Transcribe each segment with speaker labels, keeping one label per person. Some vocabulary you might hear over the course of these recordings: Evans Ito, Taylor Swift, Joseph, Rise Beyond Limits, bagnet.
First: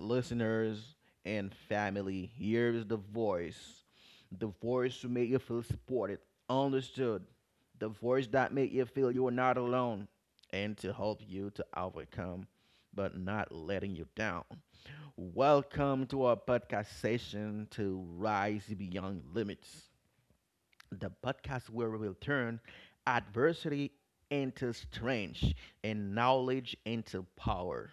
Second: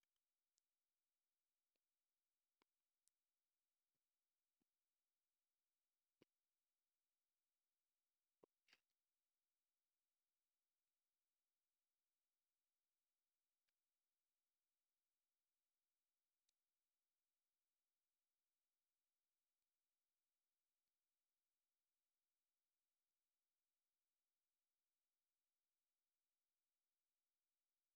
Speaker 1: listeners, and family. Here is the voice to make you feel supported, understood, the voice that make you feel you are not alone, and to help you to overcome, but not letting you down. Welcome to our podcast session to Rise Beyond Limits, the podcast where we will turn adversity into strength and knowledge into power.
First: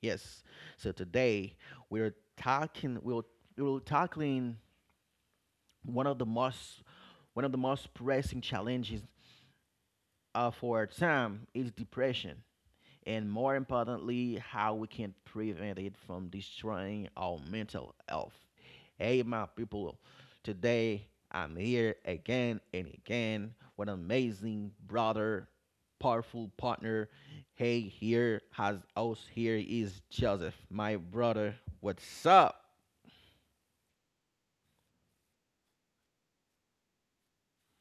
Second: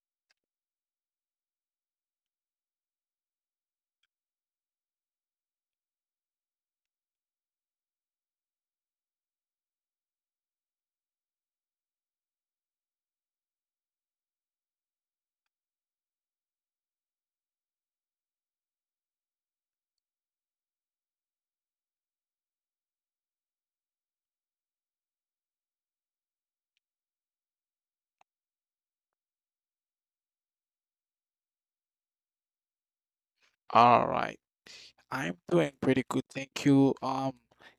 Speaker 1: Yes. So today we're talking we'll we're tackling one of the most one of the most pressing challenges of our time is depression, and more importantly, how we can prevent it from destroying our mental health. Hey, my people, today I'm here again and again with an amazing brother, powerful partner. Hey, here has us here is Joseph, my brother. What's up?
Speaker 2: All right. I'm doing pretty good, thank you.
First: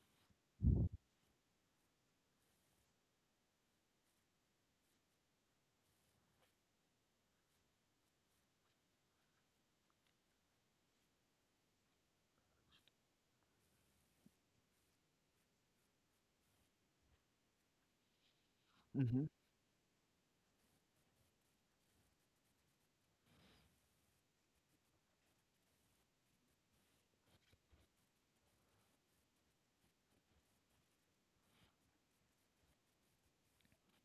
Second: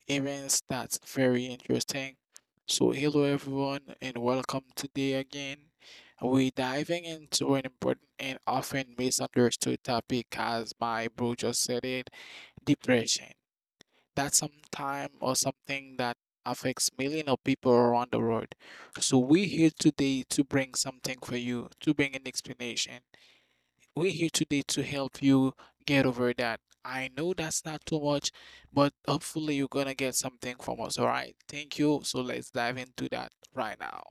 Speaker 2: Events that's very interesting. So hello everyone and welcome today again. We're diving into an important and often misunderstood topic as my bro just said it, depression. That's sometime or something that affects millions of people around the world. So we're here today to bring something for you, to bring an explanation we're here today to help you get over that. I know that's not too much, but hopefully you're gonna get something from us. All right. Thank you. So let's dive into that right now.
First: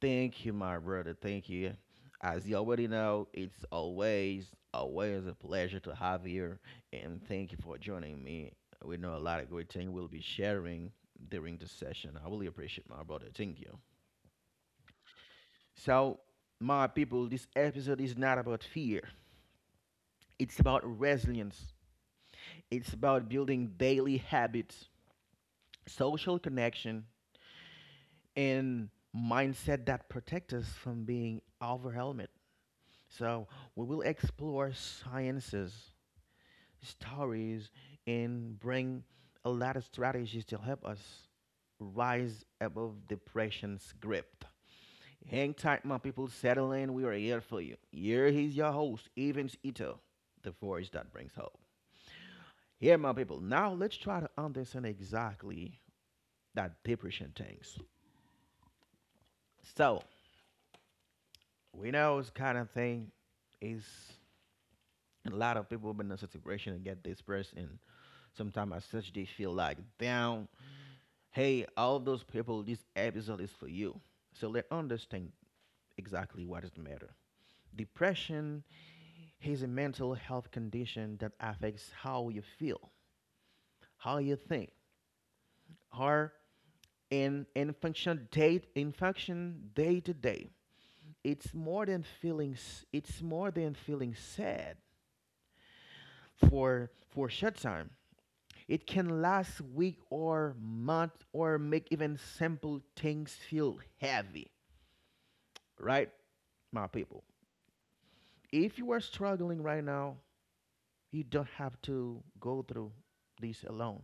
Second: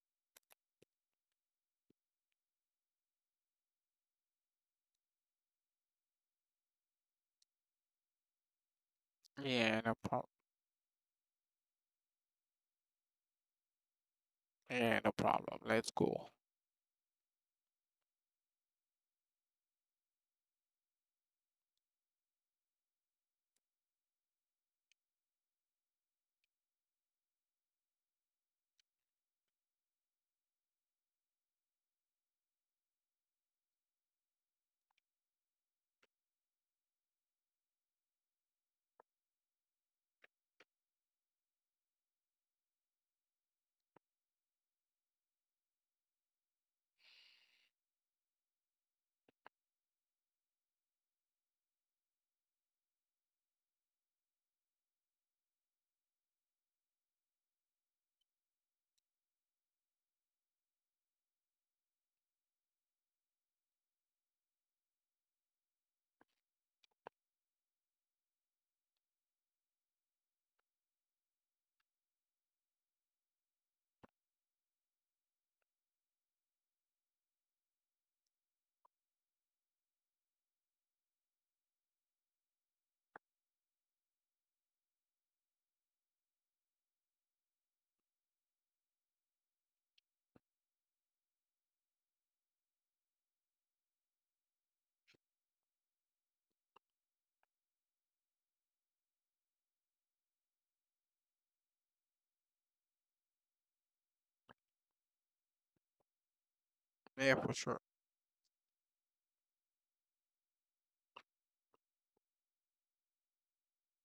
Speaker 1: Thank you, my brother. Thank you. As you already know, it's always a pleasure to have you. And thank you for joining me. We know a lot of great
Speaker 2: Yeah,
Speaker 1: things
Speaker 2: no
Speaker 1: we'll be
Speaker 2: problem.
Speaker 1: sharing during this session. I really appreciate my brother. Thank you.
Speaker 2: Yeah, no problem. Let's
Speaker 1: So,
Speaker 2: go.
Speaker 1: my people, this episode is not about fear, it's about resilience, it's about building daily habits, social connection, and mindset that protect us from being overwhelmed. So we will explore sciences, stories, and bring a lot of strategies to help us rise above depression's grip. Hang tight, my people. Settle in. We are here for you. Here is your host, Evans Ito, the voice that brings hope. Here, my people. Now let's try to understand exactly that depression things. So we know this kind of thing is a lot of people been in a situation and get depressed, and sometimes as such they feel like down. Hey, all those people, this episode is for you. So let understand exactly what is the matter. Depression is a mental health condition that affects how you feel, how you think, or in function day in function day to day. It's more than feeling s- it's more than feeling sad for short time. It can last week or month or make even simple things feel heavy, right, my people?
Speaker 2: Yeah, for sure.
Speaker 1: If you are struggling right now, you don't have to go through this alone.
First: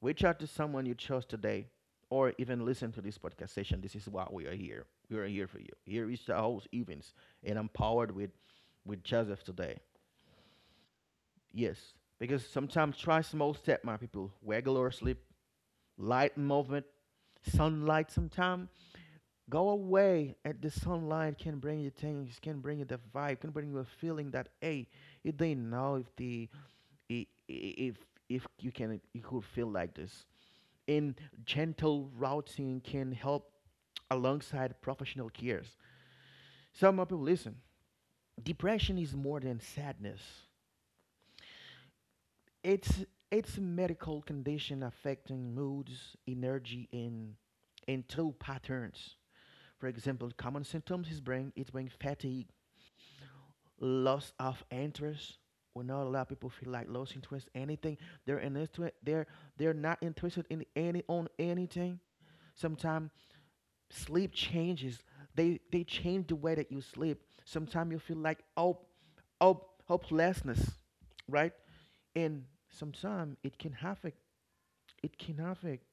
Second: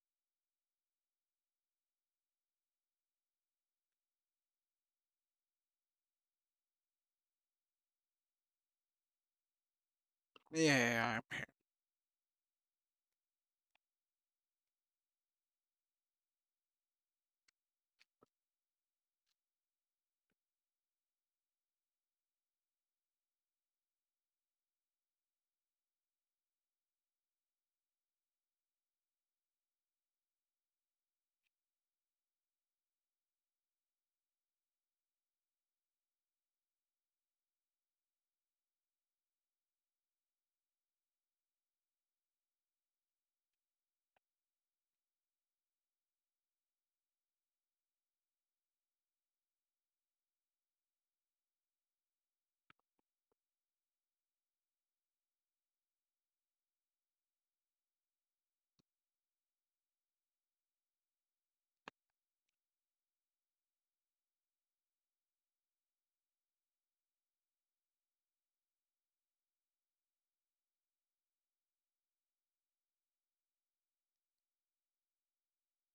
Speaker 1: Reach out to someone you chose today or even listen to this podcast session. This is why we are here. We are here for you. Here is the host Evans, and I'm powered with Joseph today.
Speaker 2: Yeah, I-
Speaker 1: Yes, because sometimes try small step, my people. Regular sleep, light movement, sunlight sometimes. Go away at the sunlight can bring you things, can bring you the vibe, can bring you a feeling that hey, you didn't know if i- i- if if you can you could feel like this. And gentle routing can help alongside professional cares. So my people listen. Depression is more than sadness. It's it's a medical condition affecting moods, energy, and thought patterns. For example, common symptoms is brain fatigue, loss of interest. We know a lot of people feel like lost interest anything. They're in this to They're they're not interested in anything. Sometimes sleep changes. They change the way that you sleep. Sometimes you feel like hopelessness, right? And sometimes it can affect it can affect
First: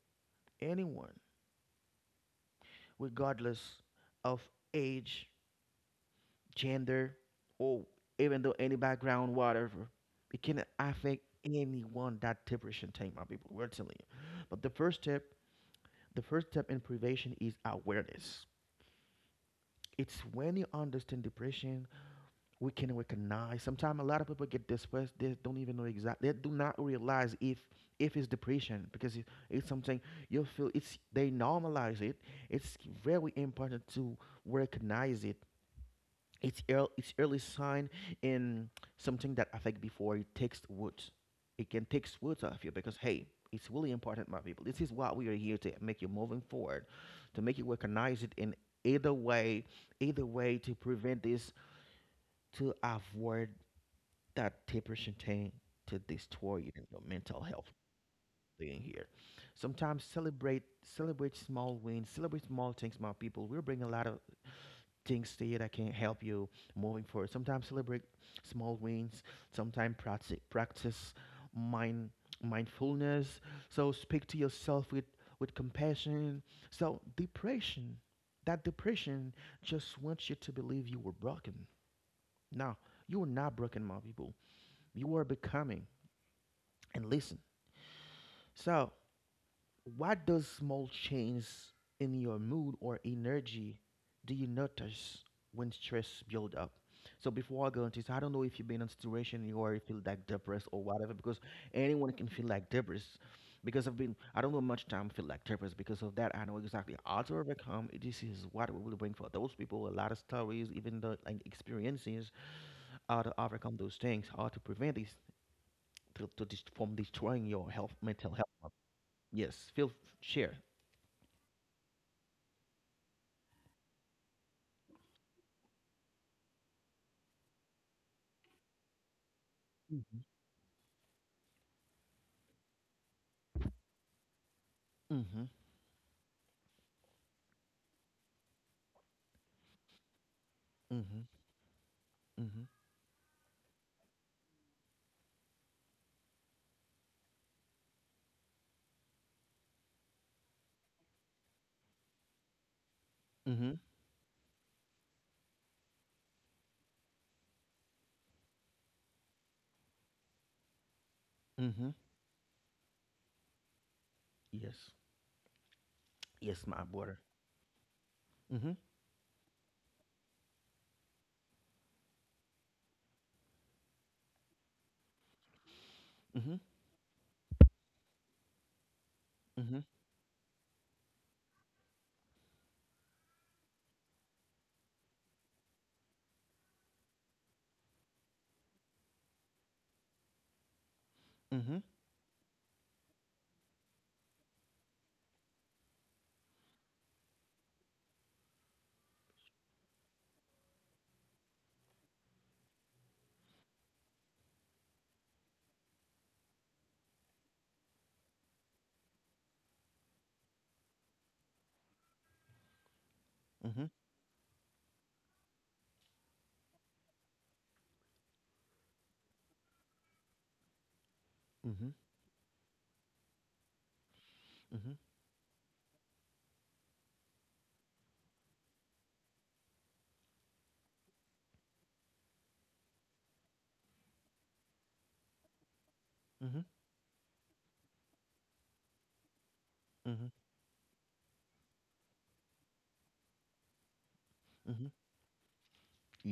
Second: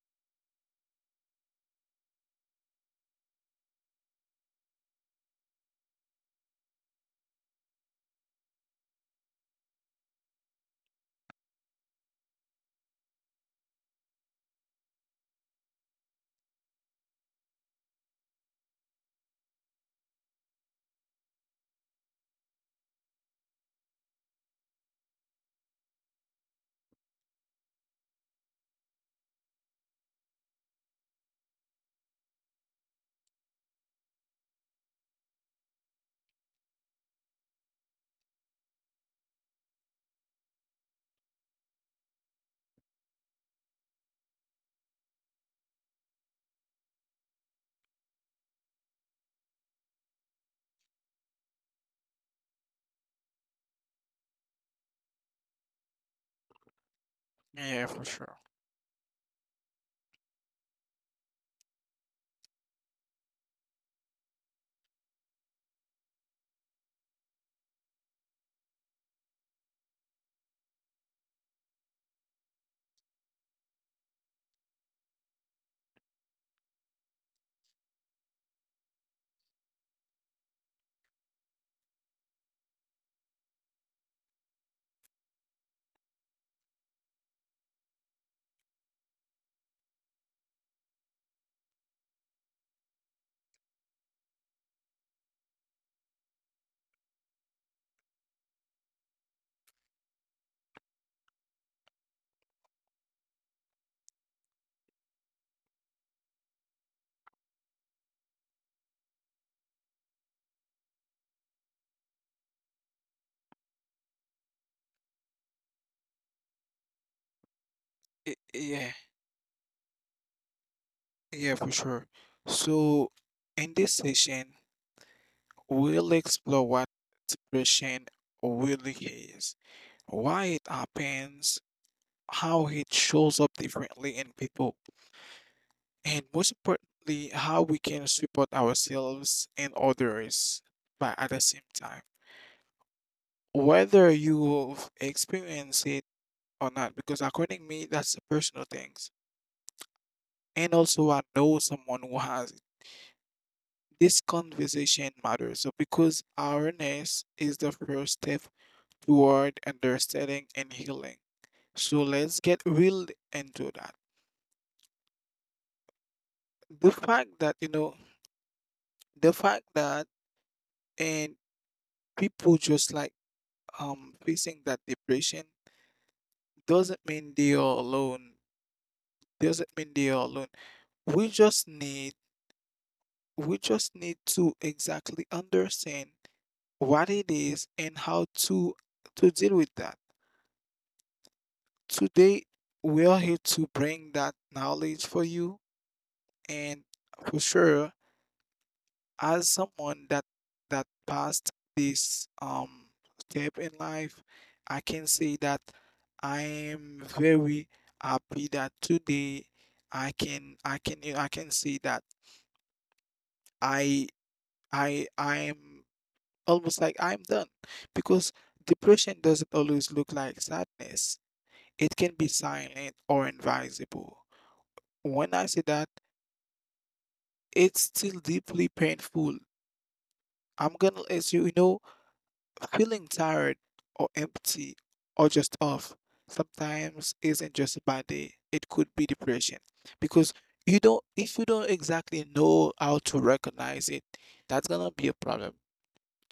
Speaker 1: anyone, regardless of age, gender, or even though any background, whatever. It can affect anyone that depression take, my people. We're telling you. But the first step in prevention is awareness. It's when you understand depression, we can recognize. Sometimes a lot of people get depressed. They don't even know exactly. They do not realize if it's depression because it's something you feel. It's they normalize it. It's very important to recognize it. It's early sign in something that I think before it takes words. It can take words off you because hey, it's really important, my people. This is what we are here to make you moving forward, to make you recognize it in either way, either way to prevent this, to avoid that depression thing to destroy you and your mental health
Speaker 2: yeah, for sure.
Speaker 1: being here. Sometimes celebrate small wins, celebrate small things, my people. We'll bring a lot of things there that can help you moving forward. Sometimes celebrate small wins. Sometimes practice mind mindfulness. So speak to yourself with compassion. So that depression just wants you to believe you were broken. Now you are not broken, my people. You are becoming. And listen. So what does small change in your mood or energy do you notice when stress build up? So before I go into this, I don't know if you've been in a situation you already feel like depressed or whatever, because anyone can feel like depressed. Because I've been, I don't know much time feel like depressed because of that. I know exactly how to overcome. This is what we will bring for those people. A lot of stories, even the like experiences, how to overcome those things, how to prevent this to from destroying your health, mental
Speaker 2: Y-
Speaker 1: health.
Speaker 2: Yeah,
Speaker 1: Yes, feel share.
Speaker 2: yeah, for sure. So, in this session, we'll explore what depression really is, why it happens, how it shows up differently in people,
Speaker 1: Mm-hmm.
Speaker 2: and most importantly, how we can support ourselves and others by
Speaker 1: Mm-hmm.
Speaker 2: at the same time.
Speaker 1: Mm-hmm.
Speaker 2: Whether you've experienced it or not, because according to me, that's a personal things. And also, I know someone who has it.
Speaker 1: Mm-hmm.
Speaker 2: This conversation matters. So, because awareness is the first step toward understanding and healing.
Speaker 1: Mm-hmm.
Speaker 2: So, let's get real into that.
Speaker 1: Yes. Yes, my
Speaker 2: The
Speaker 1: brother.
Speaker 2: fact that, you know,
Speaker 1: Mm-hmm.
Speaker 2: the fact that and people just like facing that depression
Speaker 1: Mm-hmm.
Speaker 2: doesn't mean they are alone. Doesn't
Speaker 1: Mm-hmm.
Speaker 2: mean they are alone. We just need we just need to exactly understand what it is and how to deal with that.
Speaker 1: Mm-hmm.
Speaker 2: Today we are here to bring that knowledge for you and for sure as someone that passed this step in life, I can say that I am very happy that today I can say that
Speaker 1: Mm-hmm.
Speaker 2: I I am almost like I'm done because depression doesn't always look like sadness.
Speaker 1: Mm-hmm.
Speaker 2: It can be silent or invisible.
Speaker 1: Mm-hmm.
Speaker 2: When I say that, it's still deeply painful. I'm gonna let you know. Feeling tired or empty or just off
Speaker 1: Mm-hmm.
Speaker 2: sometimes isn't just a bad day. It could be depression
Speaker 1: Mm-hmm.
Speaker 2: because you don't, if you don't exactly know how to recognize it, that's
Speaker 1: Mm-hmm.
Speaker 2: gonna be a problem.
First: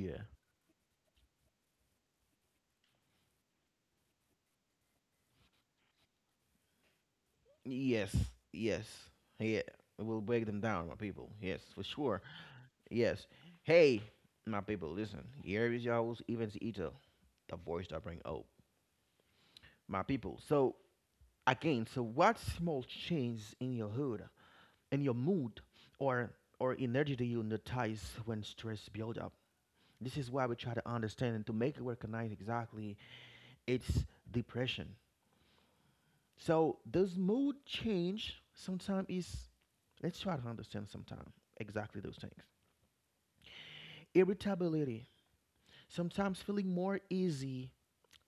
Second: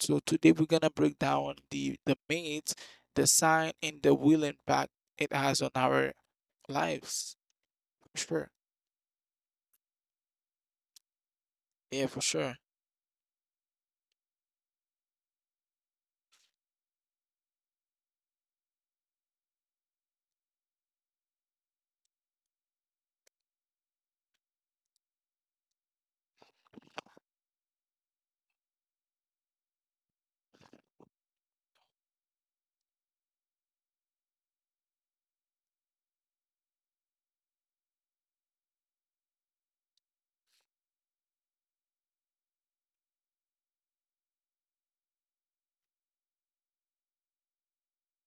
Speaker 2: So today we're gonna break down the myths, the sign, and the will impact it has on our lives.
Speaker 1: Yes.
Speaker 2: For sure.
Speaker 1: Yes. Yeah. We'll break them down, my people. Yes, for
Speaker 2: Yeah, for
Speaker 1: sure.
Speaker 2: sure.
Speaker 1: Yes. Hey, my people, listen. Here is y'all's Evans Eater, the voice that bring hope. My people. So again, so what small change in your hood, in your mood, or energy do you notice when stress builds up? This is why we try to understand and to make it recognize exactly it's depression. So does mood change sometimes is let's try to understand sometimes exactly those things. Irritability, sometimes feeling more easy,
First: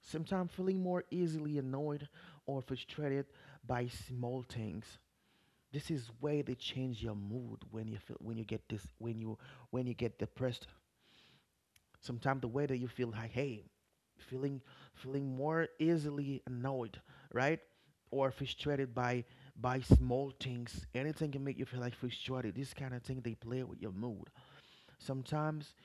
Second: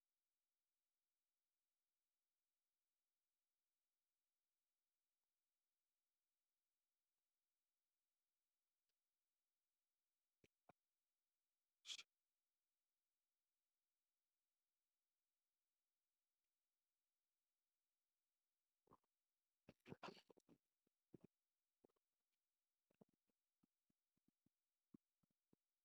Speaker 1: sometimes feeling more easily annoyed or frustrated by small things. This is where they change your mood when you feel when you get this when you get depressed. Sometimes the way that you feel like, hey, feeling feeling more easily annoyed, right? Or frustrated by small things. Anything can make you feel like frustrated. This kind of thing they play with your mood. Sometimes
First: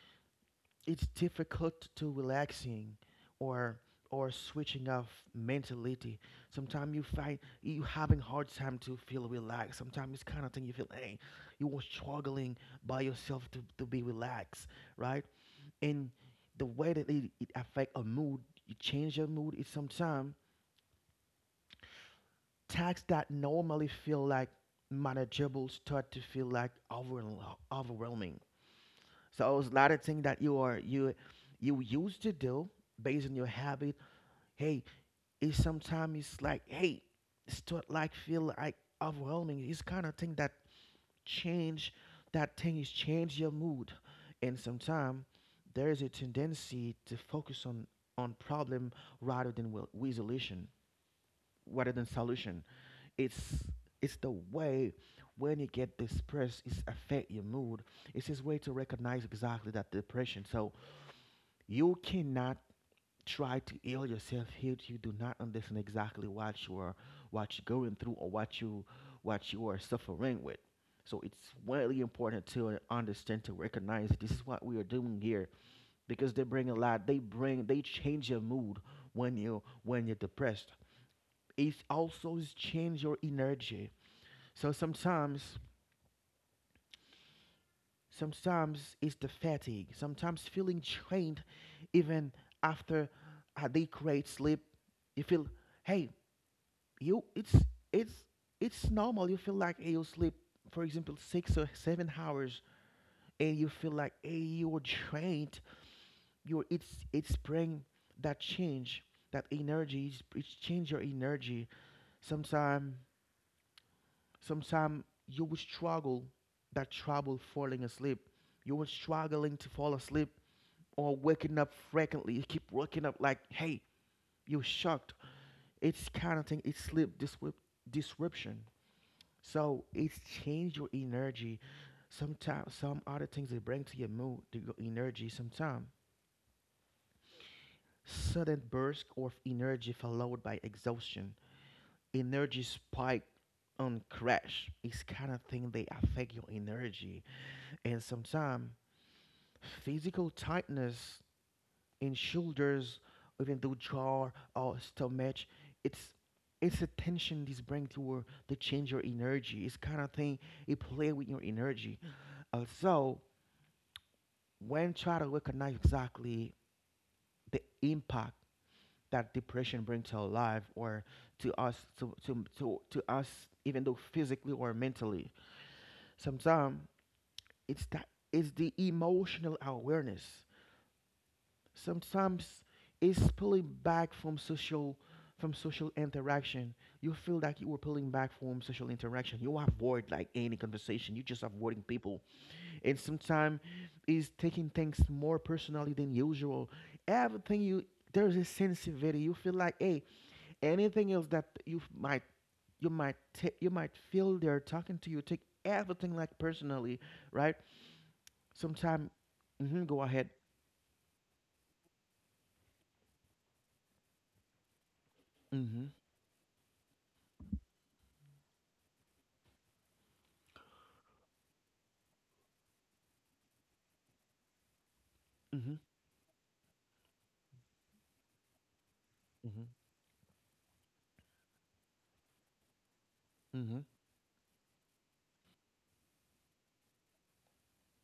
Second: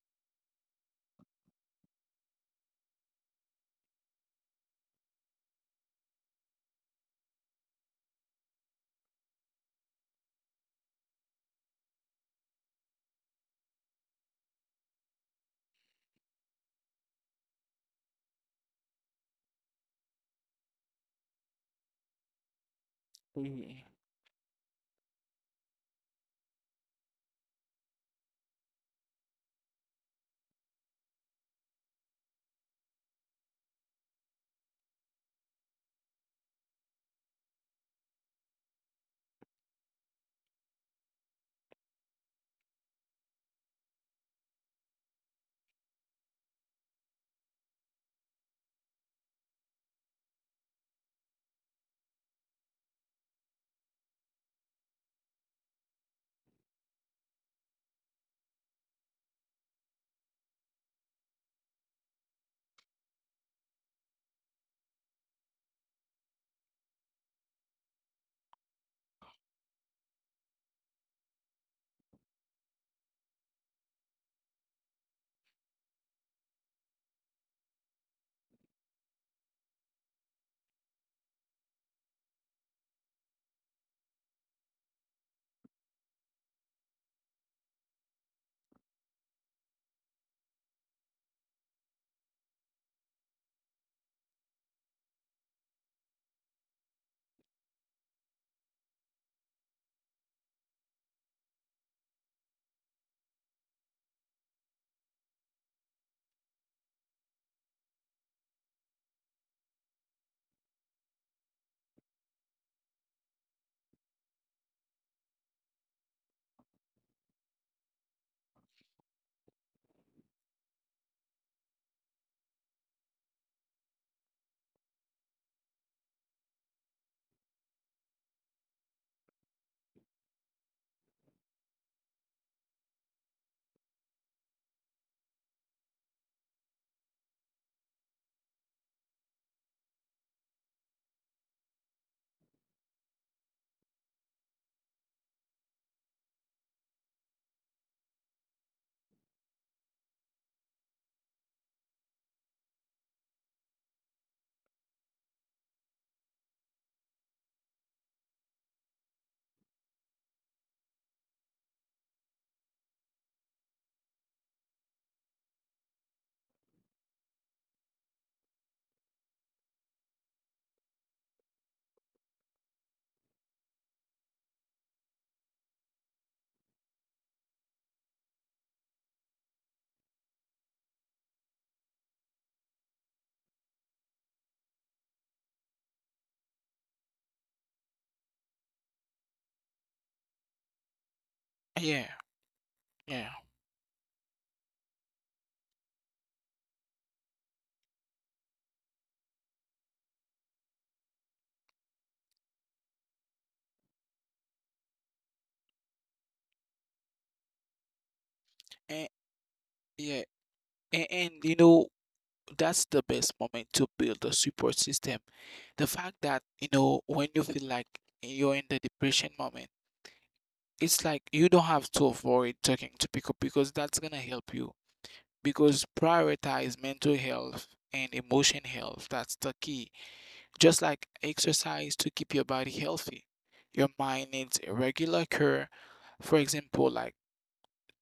Speaker 1: it's difficult to relaxing or switching off mentality. Sometimes you find you having hard time to feel relaxed. Sometimes it's kind of thing you feel, hey, you were struggling by yourself to be relaxed, right? And the way that it affect a mood, you change your mood. It's sometimes tasks that
Speaker 2: Yeah.
Speaker 1: normally feel like manageable start to feel like overwhelming. So it's a lot of things that you are you you used to do based on your habit. Hey, it's sometimes it's like hey, start like feel like overwhelming. It's kind of thing that change, that thing is change your mood. And sometimes there is a tendency to focus on problem rather than solution. it's it's the way when you get depressed it's affect your mood. It's his way to recognize exactly that depression. So you cannot try to heal yourself here you do not understand exactly what you are, what you're going through, or what you are suffering with. So it's really important to understand, to recognize. This is what we are doing here, because they bring a lot, they bring, they change your mood when you're depressed. It also is change your energy. So sometimes it's the fatigue, sometimes feeling drained even after a day great sleep. You feel hey, you it's it's normal. You feel like hey, you sleep for example 6 or 7 hours and you feel like hey, you're drained, you're it's bring that change, that energy. It's change your energy. sometime Sometime you will struggle, that trouble falling asleep, you were struggling to fall asleep, or waking up frequently, you keep waking up like hey, you're shocked. It's kind of thing, it's sleep disrupt disruption. So it's change your energy. Sometimes some other things they bring to your mood, to your energy. Sometimes sudden burst of energy followed by exhaustion, energy spike on crash. It's kind of thing they affect your energy, and sometimes physical tightness in shoulders, even though jaw or stomach. It's it's a tension this bring to her to change your energy. It's kind of thing it play with your energy. Also, when try to recognize exactly the impact that depression brings to our life, or to us, to us, even though physically or mentally. Sometimes it's the emotional awareness. Sometimes it's pulling back from social, from social interaction. You feel like you were pulling back from social interaction, you avoid like any conversation, you just avoiding
Speaker 2: Yeah,
Speaker 1: people. And
Speaker 2: yeah,
Speaker 1: sometimes is taking things more personally than usual. Everything you, there's a sensitivity. You feel like, hey, anything else that you f- might you might you might feel they're talking to you. Take everything like personally, right? Sometimes,
Speaker 2: and
Speaker 1: mm-hmm, go
Speaker 2: yeah,
Speaker 1: ahead.
Speaker 2: and you know that's the best moment to build a support system.
Speaker 1: Mm-hmm.
Speaker 2: The fact that you know when you feel like you're in the depression moment, it's like you don't have to avoid talking to people because that's gonna help you.
Speaker 1: Mm-hmm.
Speaker 2: Because prioritize mental health and emotion health. That's the
Speaker 1: Mm-hmm.
Speaker 2: key. Just like exercise to keep your body healthy, your mind needs a regular care. For example, like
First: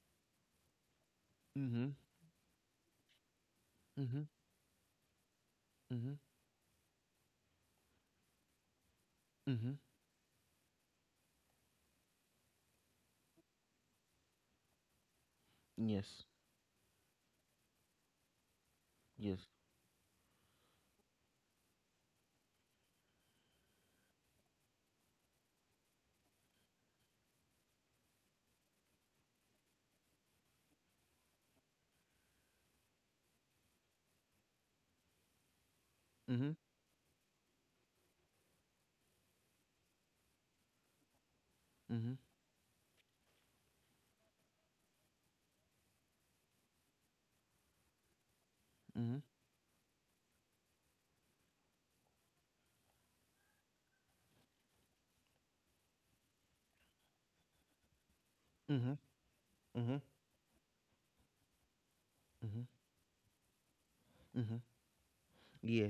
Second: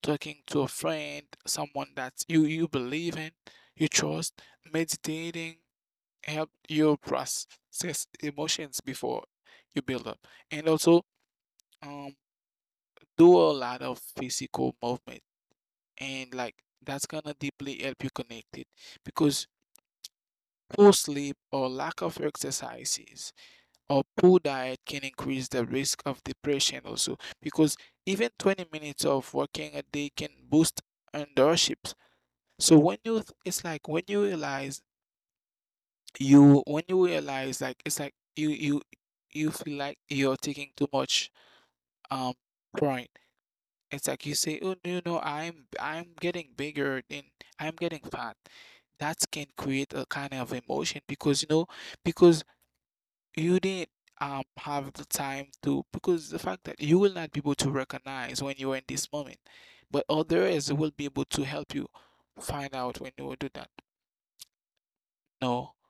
Speaker 2: talking to a friend,
Speaker 1: Mm-hmm.
Speaker 2: someone that you believe in, you
Speaker 1: Mm-hmm. Mm-hmm.
Speaker 2: trust, meditating
Speaker 1: Mm-hmm.
Speaker 2: help you process emotions before
Speaker 1: Mm-hmm.
Speaker 2: you build up. And also um do a lot of physical movement
Speaker 1: Yes.
Speaker 2: and like that's gonna deeply help you connect it
Speaker 1: Yes.
Speaker 2: because poor sleep or lack of exercises or poor diet can increase the risk of depression also because even 20 minutes of walking a day can boost endorphins. So it's like when you realize
Speaker 1: Mm-hmm.
Speaker 2: you when you realize like it's like you you feel like you're taking too much
Speaker 1: Mm-hmm.
Speaker 2: um pride. It's like you say, oh no no, I'm I'm getting bigger and I'm getting fat.
Speaker 1: Mm-hmm.
Speaker 2: That can create a kind of emotion because you know because you didn't have the time to because the fact that you will not be able to recognize when you are in
Speaker 1: Mm-hmm.
Speaker 2: this moment,
Speaker 1: Mm-hmm.
Speaker 2: but others will be able to help you
Speaker 1: Mm-hmm.
Speaker 2: find out when you will do that.
Speaker 1: Mm-hmm.
Speaker 2: No,
Speaker 1: Yeah.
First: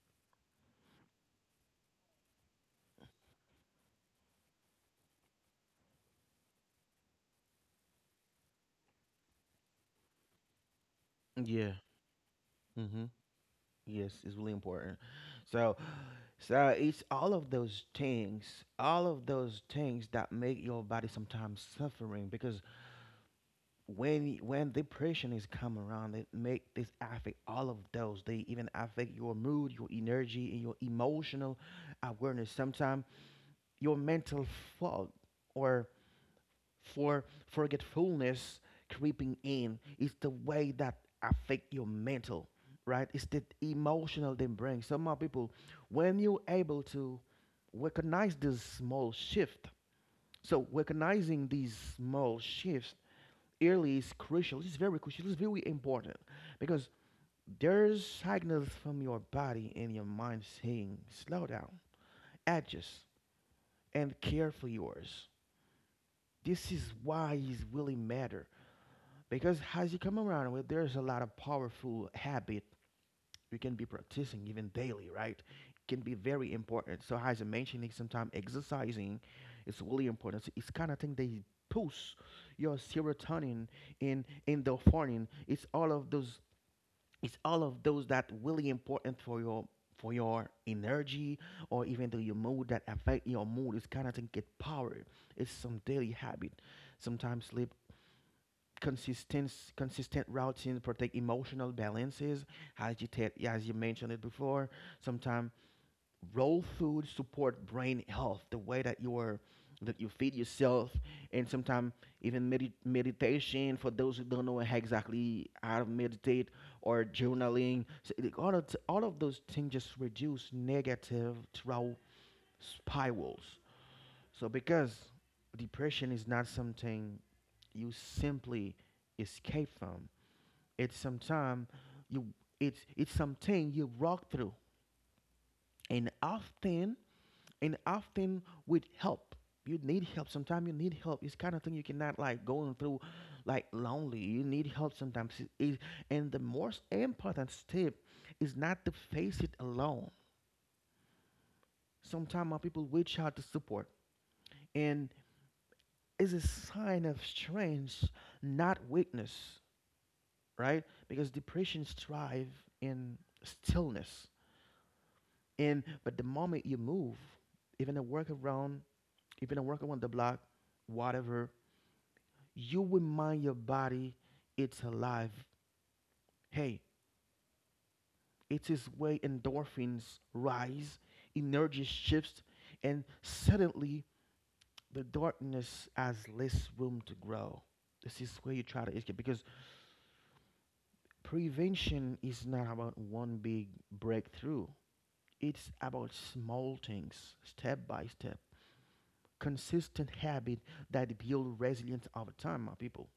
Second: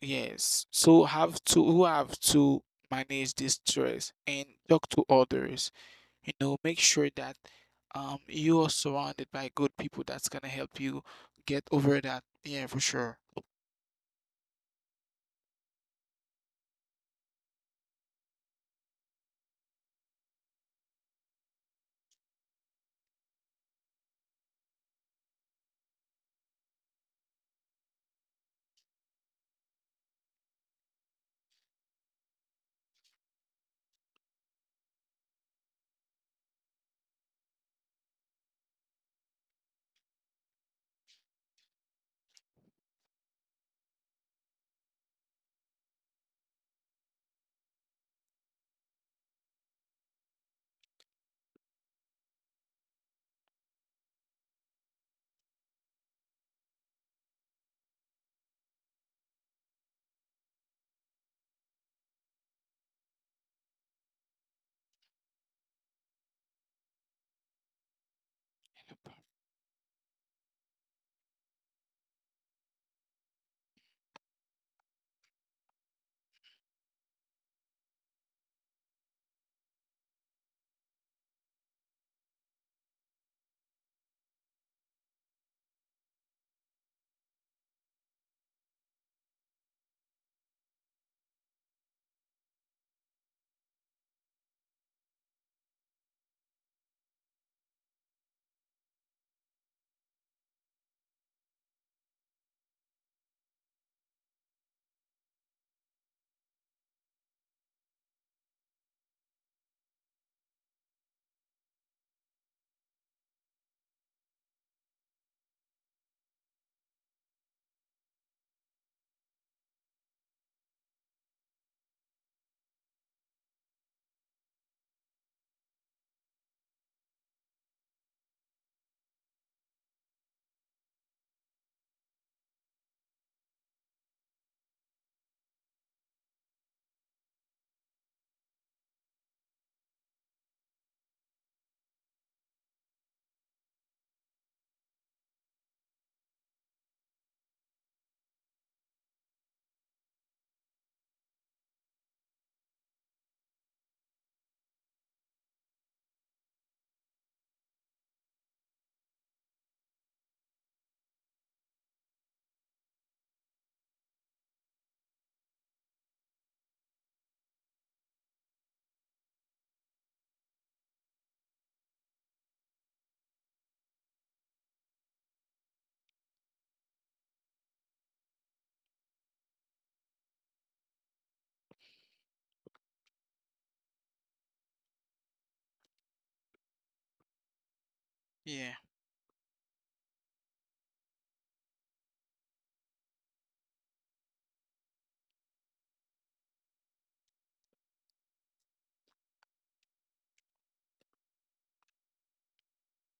Speaker 2: yes. So have to who have to manage this stress and talk to others. You know, make sure that you are surrounded by good people that's gonna help you get
Speaker 1: Yeah.
Speaker 2: over that. Yeah, for
Speaker 1: Mm-hmm.
Speaker 2: sure.
Speaker 1: Yes, it's really important. So, so it's all of those things, all of those things that make your body sometimes suffering because when depression is come around, it make this affect all of those. They even affect your mood, your energy, and your emotional awareness. Sometimes your mental fog or for forgetfulness creeping in is the way that affect your mental, right? It's the emotional they bring some of people when you're able to recognize this small shift, so recognizing these small shifts early is crucial. It's very crucial, it's very important because there's signals from your body and your mind saying slow down, adjust, and care for yours. This is why it really matter. Because as you come around with, there's a lot of powerful habit you can be practicing even daily, right? Can be very important. So as I mentioned, sometimes exercising is really important. So it's kind of thing they push your serotonin and endorphin. It's all of those. It's all of those that really important for your energy, or even to your mood that affect your mood. It's kind of thing get power. It's some daily habit. Sometimes sleep, consistent routines protect emotional balances, yeah, as you mentioned it before. Sometimes raw food support brain health, the way that you are, that you feed yourself, and sometimes even meditation for those who don't know how exactly how to meditate, or journaling. So, like, all of those things just reduce negative trauma spirals. So because depression is not something you simply escape from, it's sometime you, it's something you walk through, and often, and often with help. You need help. Sometimes you need help. It's kind of thing you cannot like going through, like lonely. You need help sometimes. And the most important step is not to face it alone. Sometimes people reach out to support, and it's a sign of strength, not weakness, right? Because depression thrive in stillness. And but the moment you move, even a work around, even a work around the block, whatever, you remind your body it's alive. Hey, it is where endorphins rise, energy shifts, and suddenly the darkness has less room to grow. This is where you
Speaker 2: Yeah.
Speaker 1: try to escape because prevention is not about one big breakthrough. It's about small things, step by step. Consistent habit that build resilience over time, my people.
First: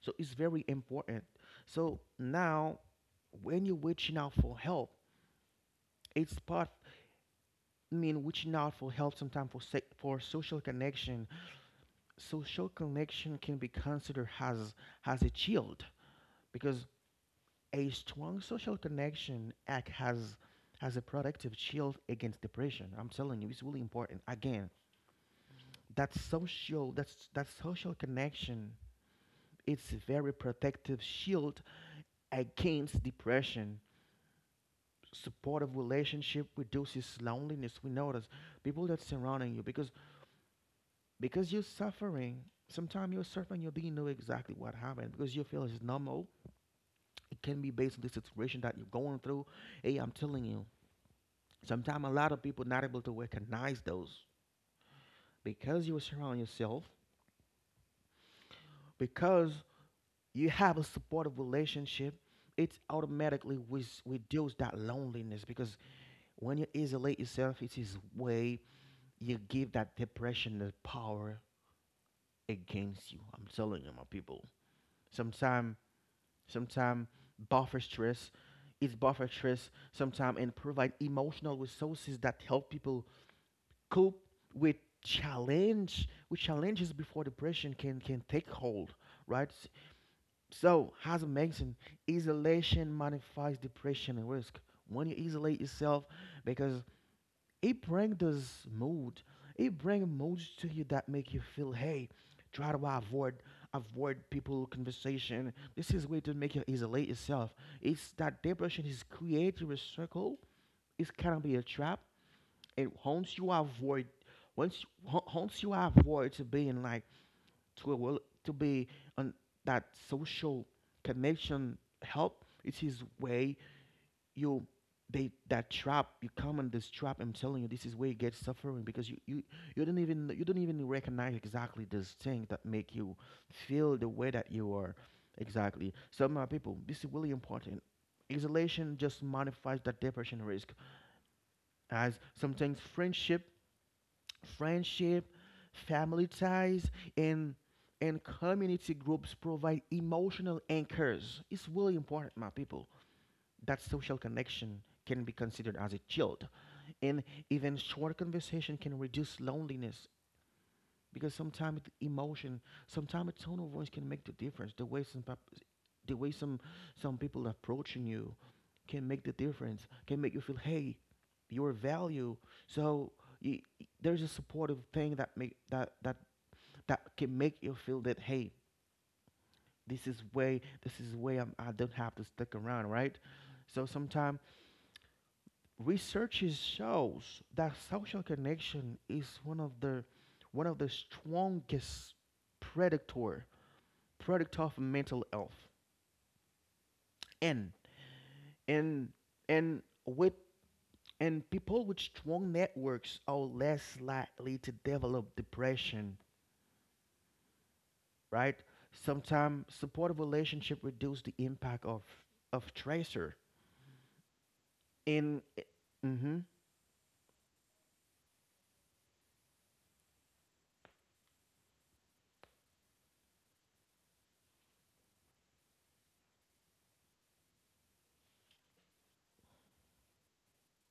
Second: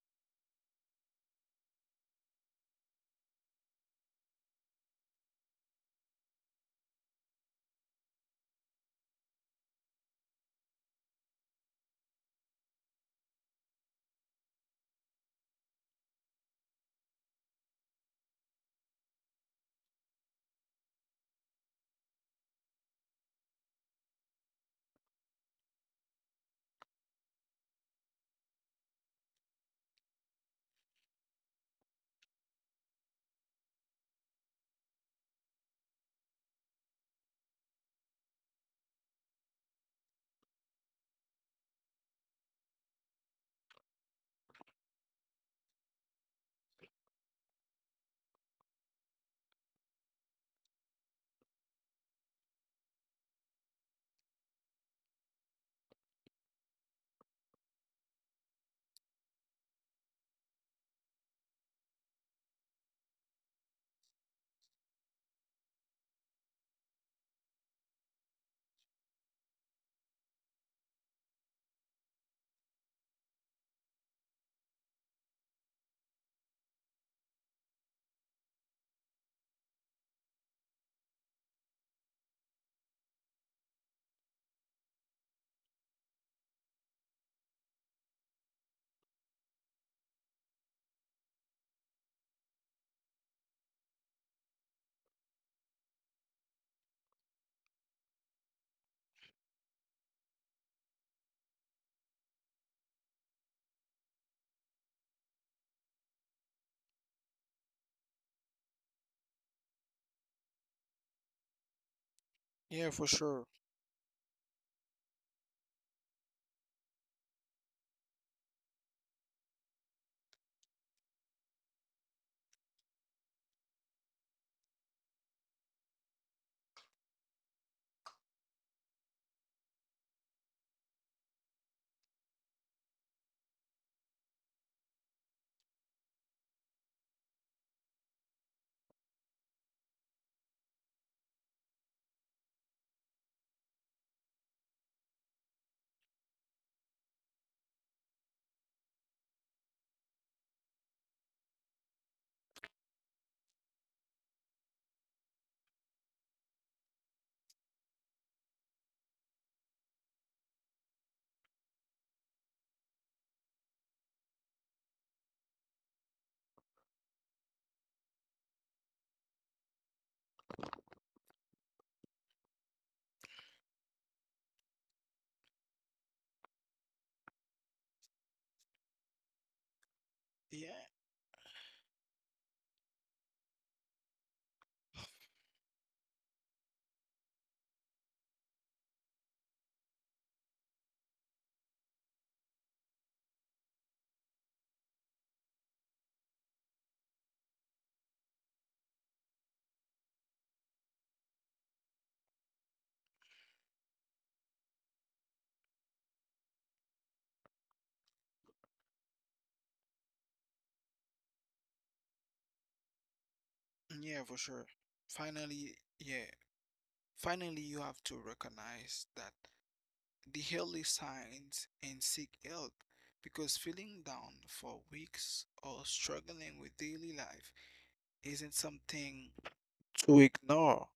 Speaker 1: So it's very important. So now, when you're reaching out for help, it's part. I mean, reaching out for help sometimes for for social connection. Social connection can be considered as a shield, because a strong social connection act has a productive shield against depression. I'm telling you, it's really important. Again, that social connection, it's a very protective shield against depression. Supportive relationship reduces loneliness. We notice people that's surrounding you, because you're suffering. Sometimes you're suffering, you didn't know exactly what happened because you feel it's normal. It can be based on the situation that you're going through. Hey, I'm telling you, sometimes a lot of people not able to recognize those because you surround yourself, because you have a supportive relationship, it's automatically with reduce that loneliness, because when you isolate yourself, it is way you give that depression the power against you. I'm telling you, my people. Sometimes, sometimes buffer stress, is buffer stress. Sometimes, and provide emotional resources that help people cope with challenge, with challenges before depression can take hold. Right. So, as I mentioned, isolation magnifies depression and risk. When you isolate yourself, because it bring this mood, it bring moods to you that make you feel, hey, try to avoid, avoid people conversation. This is way to make you isolate yourself. It's that depression is creating a circle, it's kind of be a trap.
Speaker 2: Yeah,
Speaker 1: And
Speaker 2: for
Speaker 1: once
Speaker 2: sure.
Speaker 1: you avoid, once you avoid to being like, to a world to be on that social connection help, it is way you, they, that trap, you come in this trap. I'm telling you, this is where you get suffering because you don't even, you don't even recognize exactly this thing that make you feel the way that you are exactly. So my people, this is really important. Isolation just modifies that depression risk. As sometimes friendship, friendship, family ties, and and community groups provide emotional anchors. It's really important my people, that social connection can be considered as a shield. And even short conversation can reduce loneliness, because sometimes emotion, sometimes a tone of voice can make the difference. The way the way some people approaching you can make the difference, can make you feel, hey, your value. So there's a supportive thing that make that that, that can make you feel that, hey, this is way,
Speaker 2: Yeah.
Speaker 1: this is way I'm, I don't have to stick around, right? So sometimes research shows that social connection is one of the, one of the strongest predictor predict of mental health. And and and with, and people with strong networks are less likely to develop depression, right? Sometimes supportive relationship reduce the impact of tracer.
Speaker 2: Yeah, for sure.
Speaker 1: In
Speaker 2: Finally, yeah.
Speaker 1: mm-hmm,
Speaker 2: Finally, you have to recognize that the early signs and seek help because feeling down for weeks or struggling with daily life isn't something to ignore.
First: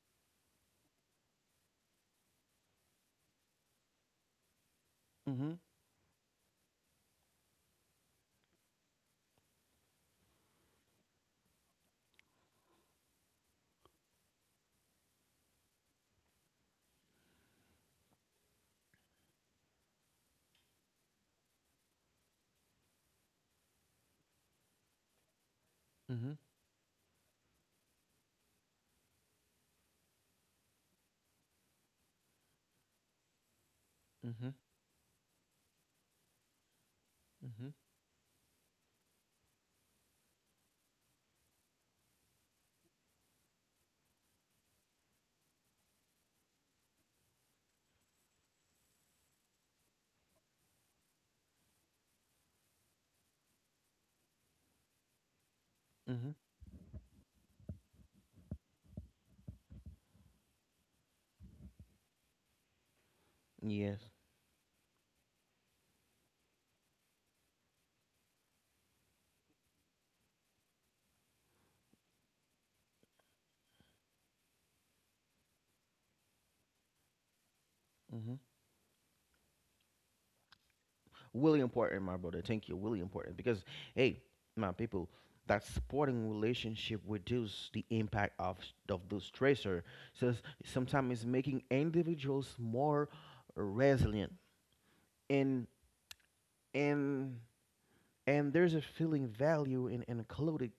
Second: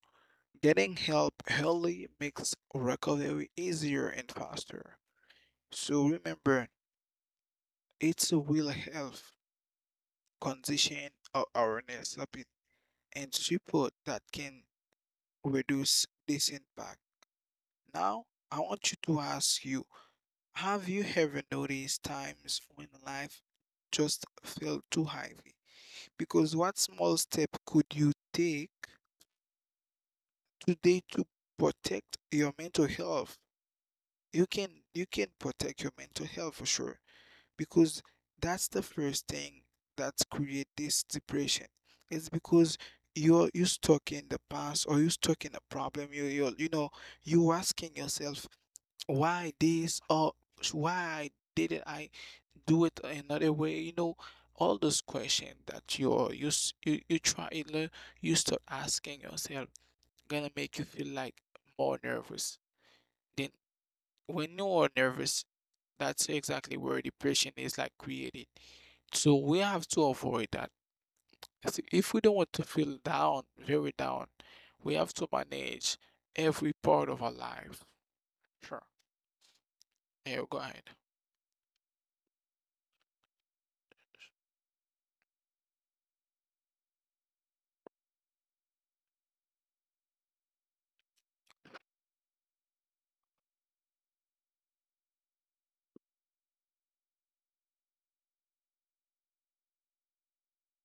Speaker 2: Getting help early makes recovery easier and faster.
Speaker 1: mm-hmm,
Speaker 2: So remember, it's a will health condition of awareness of it, and support that can reduce this impact. Now, I want you to ask you, have you ever noticed times when life just felt too heavy?
Speaker 1: mm-hmm,
Speaker 2: Because what small step could you take today to protect your mental health? You
Speaker 1: mm-hmm,
Speaker 2: can you can protect your mental health for sure
Speaker 1: mm-hmm,
Speaker 2: because that's the first thing that create this depression. It's because you stuck in the past or you stuck in a problem. You know you asking yourself why this or why didn't I do it another way, you know, all those questions that
Speaker 1: mm-hmm,
Speaker 2: you learn, you start asking yourself gonna make you feel like more nervous, then
Speaker 1: yes.
Speaker 2: when you are nervous that's exactly where depression is like created. So we have to avoid that. If we don't want to feel down, very down, we have to manage every part of our life.
Speaker 1: Mm-hmm.
Speaker 2: Sure. Yeah, go ahead.
Speaker 1: Really important, my brother. Thank you. Really important because, hey, my people, that supporting relationship reduce the impact of the stressor. So sometimes it's making individuals more resilient, and and and there's a feeling value in including.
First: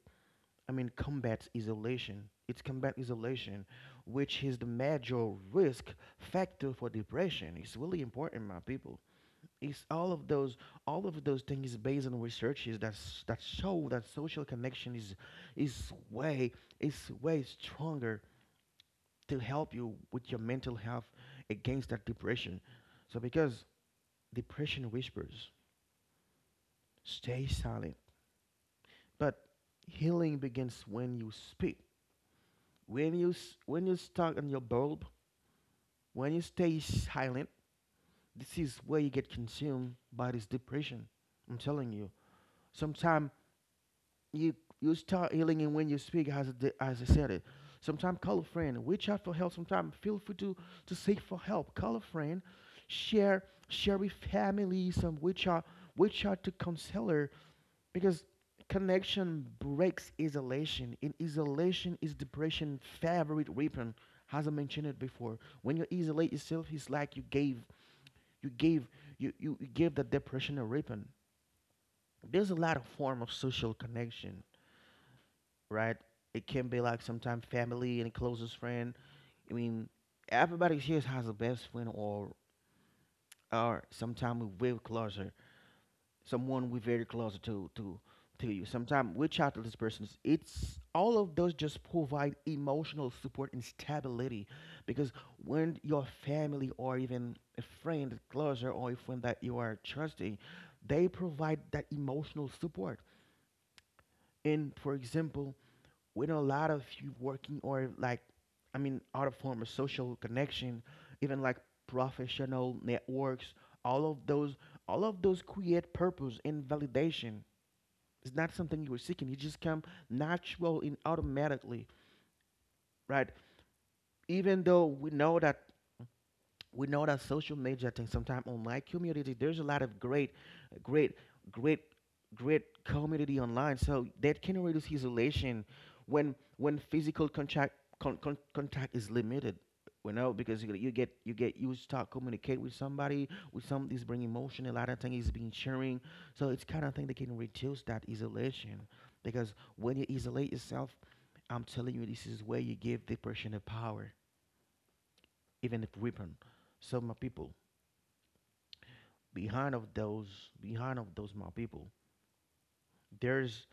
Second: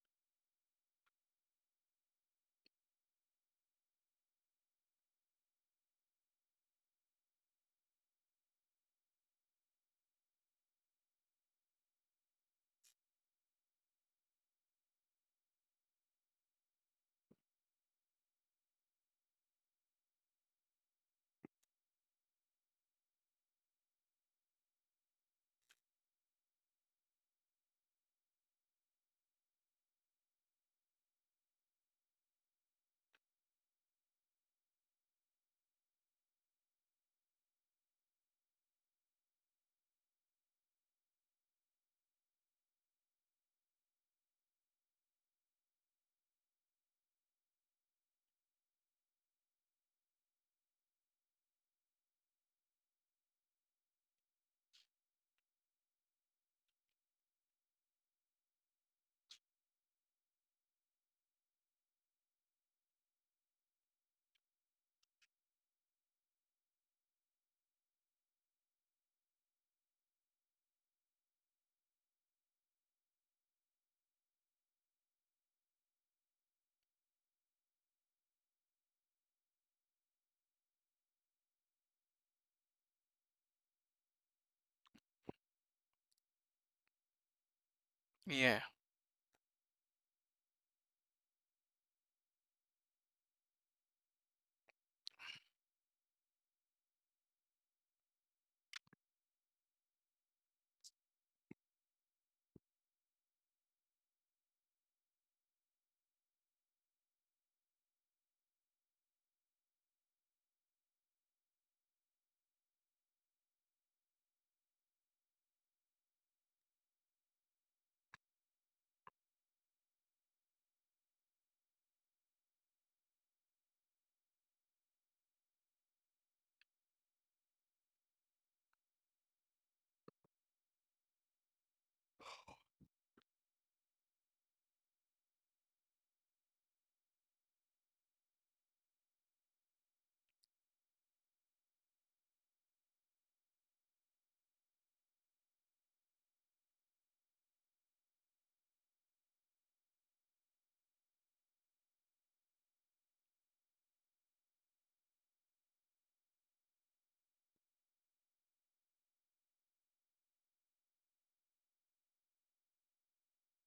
Speaker 1: I mean, combats isolation. It's combat isolation, which is the major risk factor for depression. It's really important, my people. It's all of those, all of those things based on researches that that show that social connection is way, is way stronger to help you with your mental health against that depression. So because depression whispers, stay silent. But healing begins when you speak. When you when you stuck on your bulb, when you stay silent, this is where you get consumed by this depression. I'm telling you. Sometimes you, you start healing and when you speak, as I as I said it. Sometimes call a friend, reach out for help. Sometimes feel free to seek for help. Call a friend, share with family. Some reach out to counselor, because connection breaks isolation. In isolation is depression favorite weapon. As I mentioned it before, when you isolate yourself, it's like you gave, you gave, you gave the depression a weapon. There's a lot of form of social connection, right? It can be like sometimes family and closest friend. I mean, everybody here has a best friend or sometimes we're closer. Someone we're very closer to to
Speaker 2: Yeah,
Speaker 1: you. Sometimes we chat to this person. It's all of those just provide emotional support and stability, because when your family or even a friend closer or a friend that you are trusting, they provide that emotional support. And for example, with a lot of you working or like, I mean other form of social connection, even like professional networks, all of those, all of those create purpose and validation. It's not something you were seeking, it just come natural and automatically, right? Even though we know that, we know that social media thing, sometimes on my community there's a lot of great, great, great, great community online, so that can reduce isolation when physical contact contact is limited. You know, because you get, you get, you start communicate with somebody with some is bring emotion, a lot of things is being sharing, so it's kind of thing that can reduce that isolation. Because when you isolate yourself, I'm telling you, this is where you give depression a power, even if weapon. So my people, behind of those, behind of those my people, there's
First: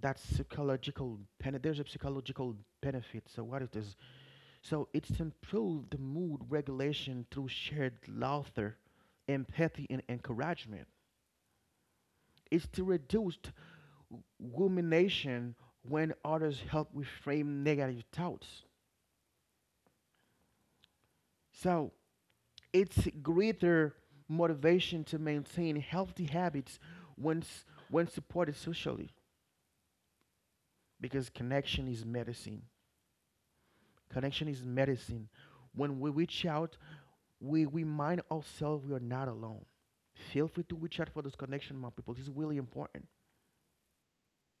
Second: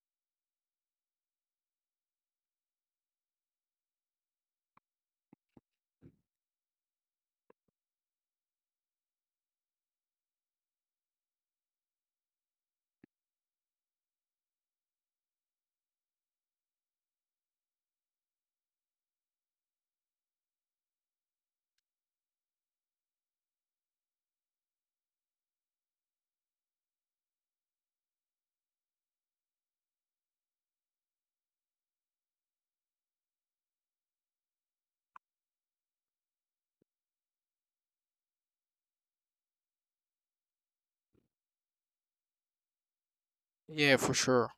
Speaker 1: that psychological pen, there's a psychological benefit. So what it is, so it's improved the mood regulation through shared laughter, empathy and encouragement. It's to reduce rumination when others help reframe negative thoughts. So it's greater motivation to maintain healthy habits when when supported socially, because connection is medicine. Connection is medicine. When we reach out, we remind ourselves we are not alone. Feel free to reach out for this connection, my people. This is really important.
Speaker 2: yeah, for sure.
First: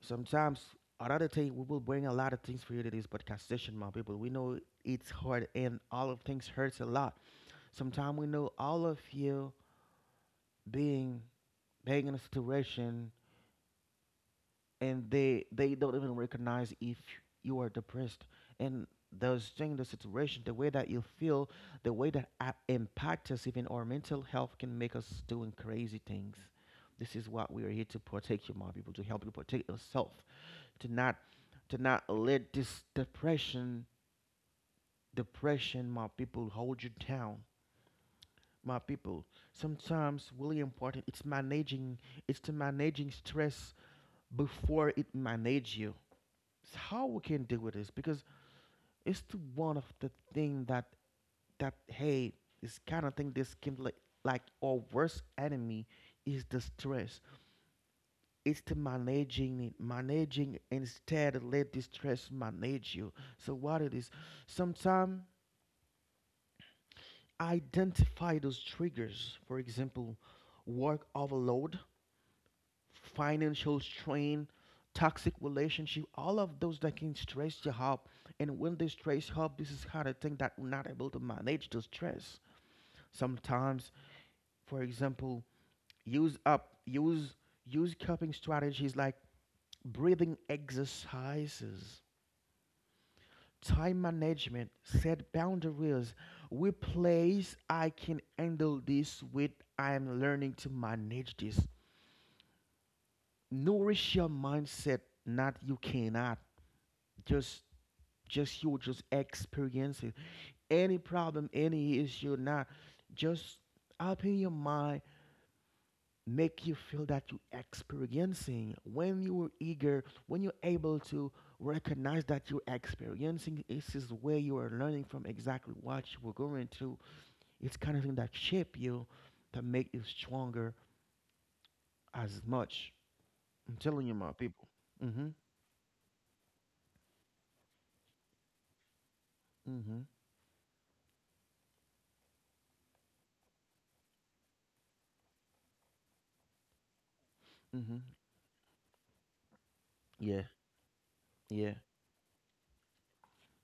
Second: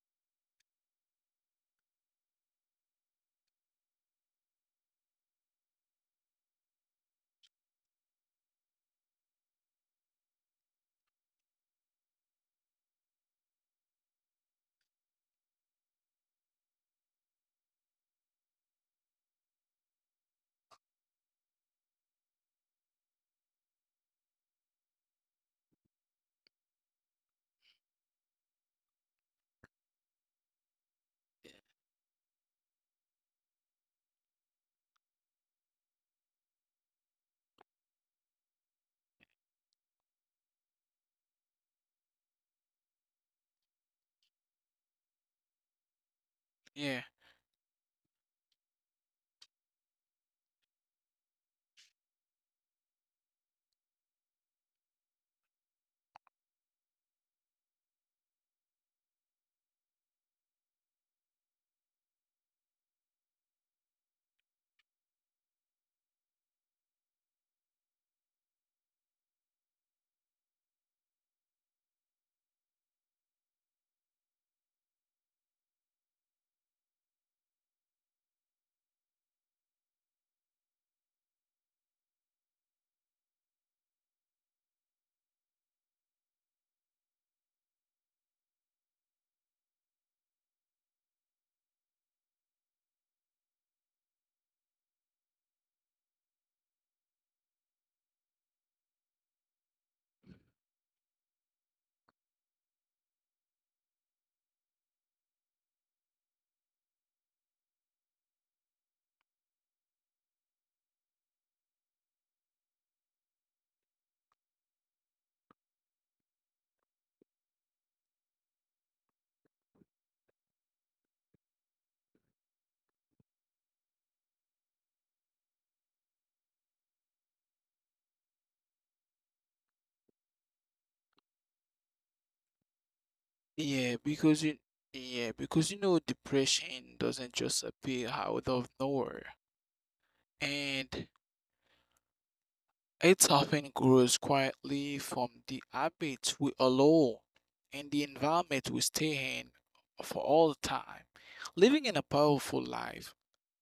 Speaker 1: Sometimes, another thing, we will bring a lot of things for you to this podcast session, my people. We know it's hard and all of things hurts a lot. Sometimes we know all of you being being in a situation, and they don't even recognize if you are depressed, and those things, the situation, the way that you feel, the way that impact us, even our mental health, can make us doing crazy things. This is what we are here to protect you, my people, to help you protect yourself, to not let this depression, my people, hold you down, my people. Sometimes, really important, it's managing, it's to managing stress before it manage you.
Speaker 2: Yeah,
Speaker 1: How we can deal with this? Because it's the one of the thing that hey, this kind of thing, this can like our worst enemy is the stress. It's the managing it, managing instead let the stress manage you. So what it is, sometimes, identify those triggers, for example, work overload, financial strain, toxic relationship, all of those that can stress you up. And when they stress you up, this is kind of thing that we're not able to manage the stress. Sometimes, for example, use up use use coping strategies like breathing exercises, time management, set boundaries. Replace I can handle this with I am learning to manage this. Nourish your mindset, not you cannot. Just just you just experience it. Any problem, any issue, not just open your mind, make you feel that you experiencing. When you are eager, when you're able to recognize that you're experiencing, this is where you are learning from exactly what you were going through. It's kind of thing that shape you, that make you stronger as much. I'm
Speaker 2: yeah,
Speaker 1: telling you, my
Speaker 2: because you,
Speaker 1: people. Mm-hmm.
Speaker 2: yeah, because you know, depression doesn't just appear out of nowhere,
Speaker 1: Mm-hmm.
Speaker 2: and it often grows quietly from the habits we allow and
Speaker 1: Mm-hmm.
Speaker 2: the environment we stay in for
Speaker 1: Yeah.
Speaker 2: all time.
Speaker 1: Yeah.
Speaker 2: Living in a powerful life,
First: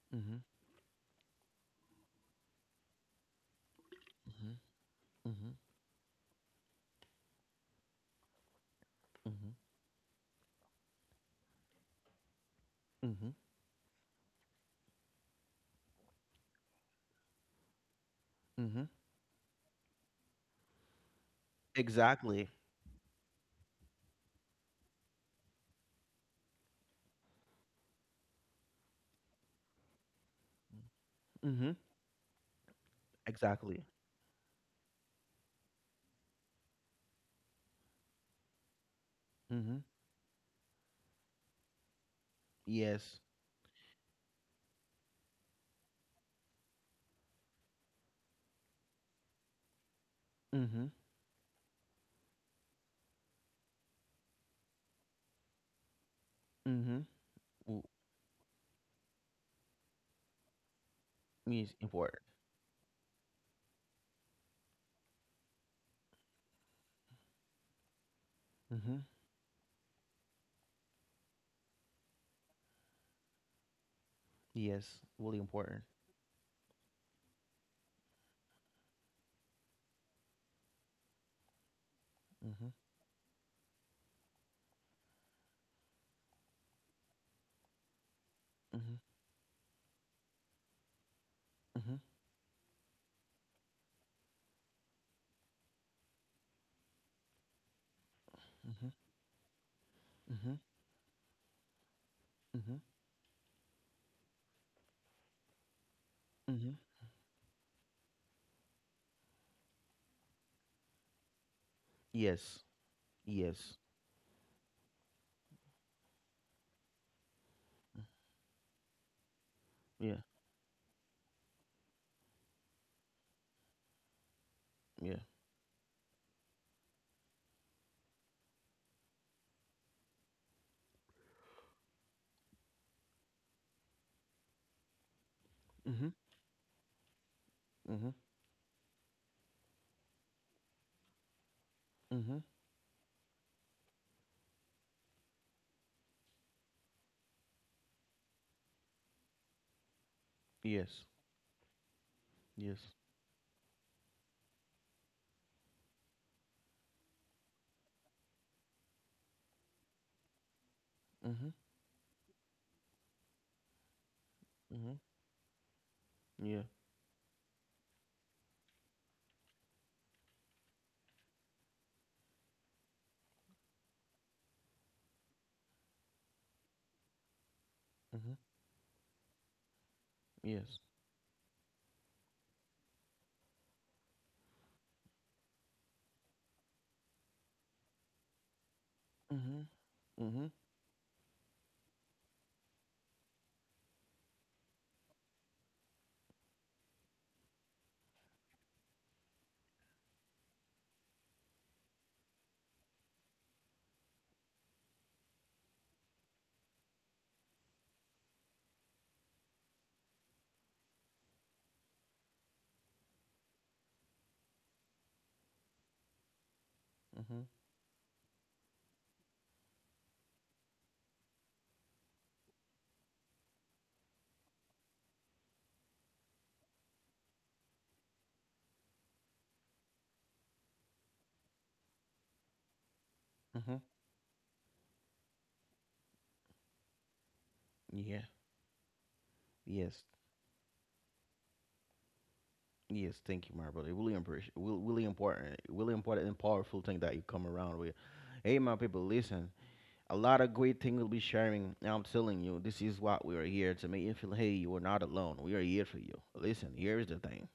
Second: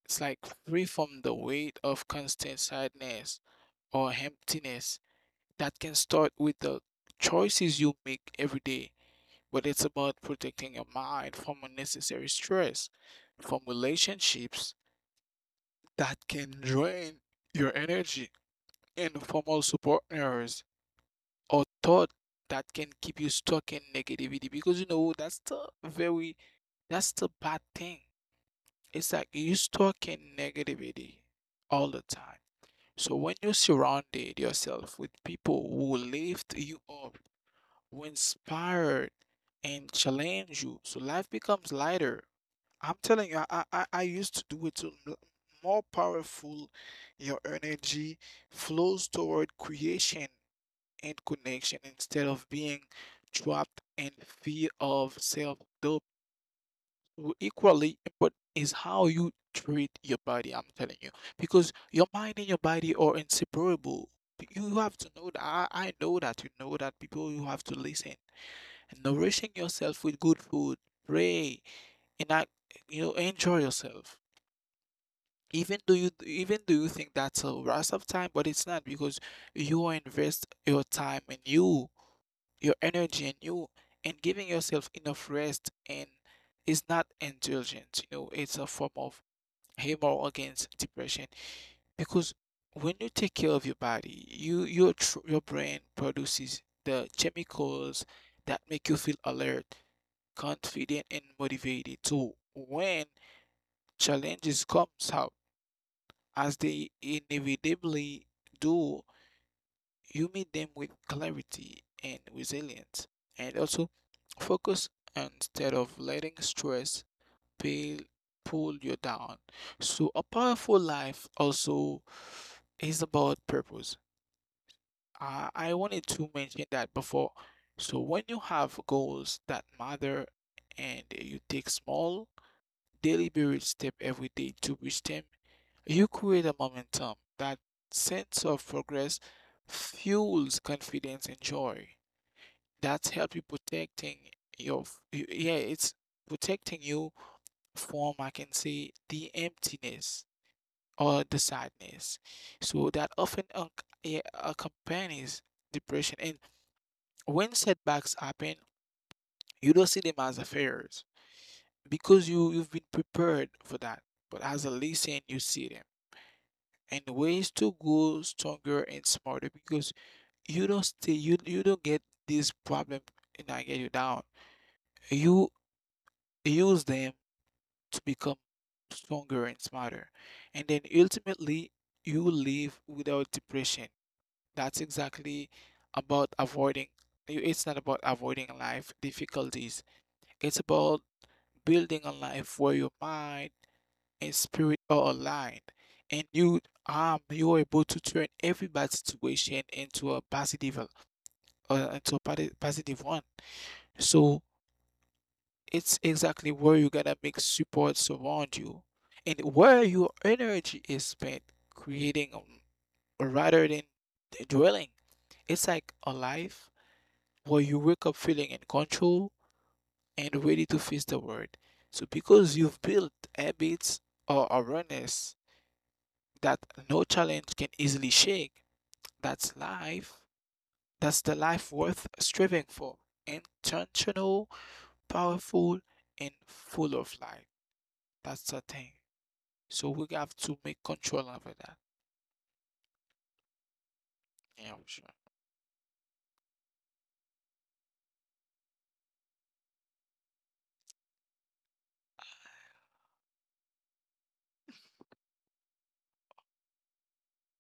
Speaker 2: it's
Speaker 1: Mm-hmm.
Speaker 2: like free from the weight of constant sadness or
Speaker 1: Mm-hmm.
Speaker 2: emptiness
Speaker 1: Mm-hmm.
Speaker 2: that can start with the choices you make every day.
Speaker 1: Mm-hmm.
Speaker 2: But it's about protecting your mind from unnecessary stress,
Speaker 1: Mm-hmm.
Speaker 2: from relationships that can drain your energy,
Speaker 1: Mm-hmm.
Speaker 2: and from also partners or thought
Speaker 1: Exactly.
Speaker 2: that can keep you stuck in negativity because you know that's the very that's the bad thing. It's like you stuck in negativity
Speaker 1: Mhm.
Speaker 2: all the time. So when you
Speaker 1: Exactly.
Speaker 2: surrounded yourself with people who lift you up, who inspired
Speaker 1: Mhm.
Speaker 2: and challenge you, so life becomes lighter. I'm
Speaker 1: Yes.
Speaker 2: telling you, I used to do it to more powerful. Your energy flows toward creation
Speaker 1: Mhm.
Speaker 2: and connection instead of being trapped in fear of self doubt.
Speaker 1: Mhm. W-
Speaker 2: Equally important is how you treat your body, I'm telling you, because
Speaker 1: It's
Speaker 2: your
Speaker 1: important.
Speaker 2: mind and your body are inseparable. You have to know that I know that you know that people you have to listen and
Speaker 1: Mhm.
Speaker 2: nourishing yourself with good food, pray, and act, you know, enjoy yourself.
Speaker 1: Yes. Really important.
Speaker 2: Even do you think that's a waste of time, but it's not because you invest your time in you,
Speaker 1: Mhm.
Speaker 2: your energy, and you and giving yourself enough rest, and is not indulgence, you know, it's a form
Speaker 1: Mhm.
Speaker 2: of hammer against depression
Speaker 1: Mhm.
Speaker 2: because when you take care of your body your brain produces the chemicals that make
Speaker 1: Mhm.
Speaker 2: you feel alert,
Speaker 1: Mhm.
Speaker 2: confident and motivated. So
Speaker 1: Mhm.
Speaker 2: when challenges comes out, as
Speaker 1: Mhm.
Speaker 2: they inevitably do, you meet them with clarity and
Speaker 1: Yes.
Speaker 2: resilience, and
Speaker 1: Yes.
Speaker 2: also focus instead of letting stress pale, pull you down. So, a
Speaker 1: Yeah.
Speaker 2: powerful life also is about purpose.
Speaker 1: Yeah.
Speaker 2: I wanted to mention that before. So, when you have goals that matter and you take small, deliberate step every day to reach them, you
Speaker 1: Mhm.
Speaker 2: create a momentum. That
Speaker 1: Mhm.
Speaker 2: sense of progress fuels confidence and joy.
Speaker 1: Mhm.
Speaker 2: That's help you protecting your, yeah, it's protecting you from, I can say, the emptiness
Speaker 1: Yes.
Speaker 2: or the sadness.
Speaker 1: Yes.
Speaker 2: So that often unc yeah, accompanies depression. And when setbacks happen, you don't see them as affairs
Speaker 1: Mhm.
Speaker 2: because you've been prepared for that. But as a
Speaker 1: Mhm.
Speaker 2: lesson, you see them,
Speaker 1: Yeah.
Speaker 2: and ways to go stronger and smarter because you don't get this problem and I get you down. You use them to become
Speaker 1: Mhm.
Speaker 2: stronger and smarter. And then
Speaker 1: Yes.
Speaker 2: ultimately you live without depression. That's exactly about avoiding, it's not about avoiding life
Speaker 1: Mhm.
Speaker 2: difficulties.
Speaker 1: Mhm.
Speaker 2: It's about building a life where your mind in spirit are aligned and you you're able to turn every bad situation into a positive positive one. So it's exactly where you're gonna make supports around you and where your energy is spent creating rather than dwelling. It's like a life
Speaker 1: Mhm.
Speaker 2: where you wake up feeling in control and ready to face the world so because you've built habits or awareness that no challenge can easily shake. That's life. That's the life worth striving for.
Speaker 1: Mhm.
Speaker 2: Intentional, powerful, and full of life.
Speaker 1: Yeah.
Speaker 2: That's the thing. So we
Speaker 1: Yes.
Speaker 2: have to make control over that.
Speaker 1: Yes. Thank you, my brother. Really, appreciate,
Speaker 2: Yeah, for
Speaker 1: really,
Speaker 2: sure.
Speaker 1: really important and powerful thing that you come around with. Hey, my people, listen. A lot of great things will be sharing, and I'm telling you, this is what we are here to make you feel. Hey, you are not alone. We are here for you. Listen, here is the thing.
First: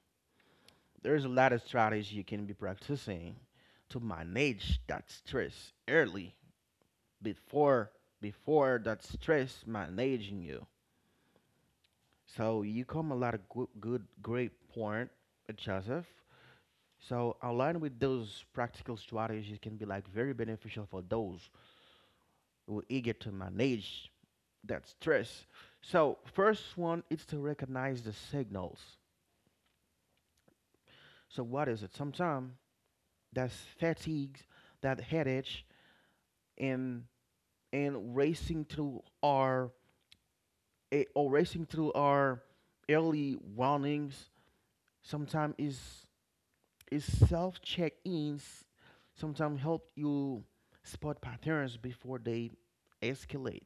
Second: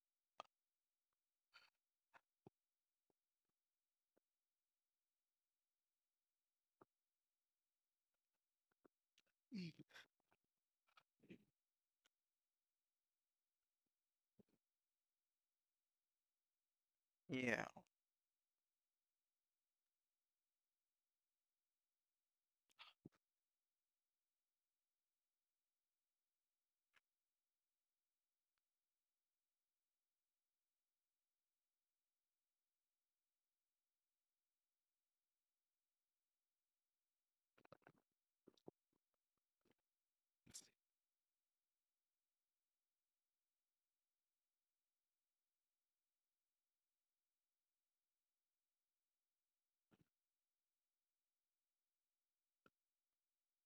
Speaker 1: There's a lot of strategies you can be practicing to manage that stress early, before that stress
Speaker 2: Mm.
Speaker 1: managing you. So you come a lot of good great point, Joseph. So
Speaker 2: Yeah.
Speaker 1: aligned with those practical strategies can be like very beneficial for those who are eager to manage that's stress. So first one is to recognize the signals. So what is it? Sometimes that's fatigue, that headache, and racing through our eh, or racing through our early warnings. Sometimes is self check ins. Sometimes help you spot patterns before they escalate.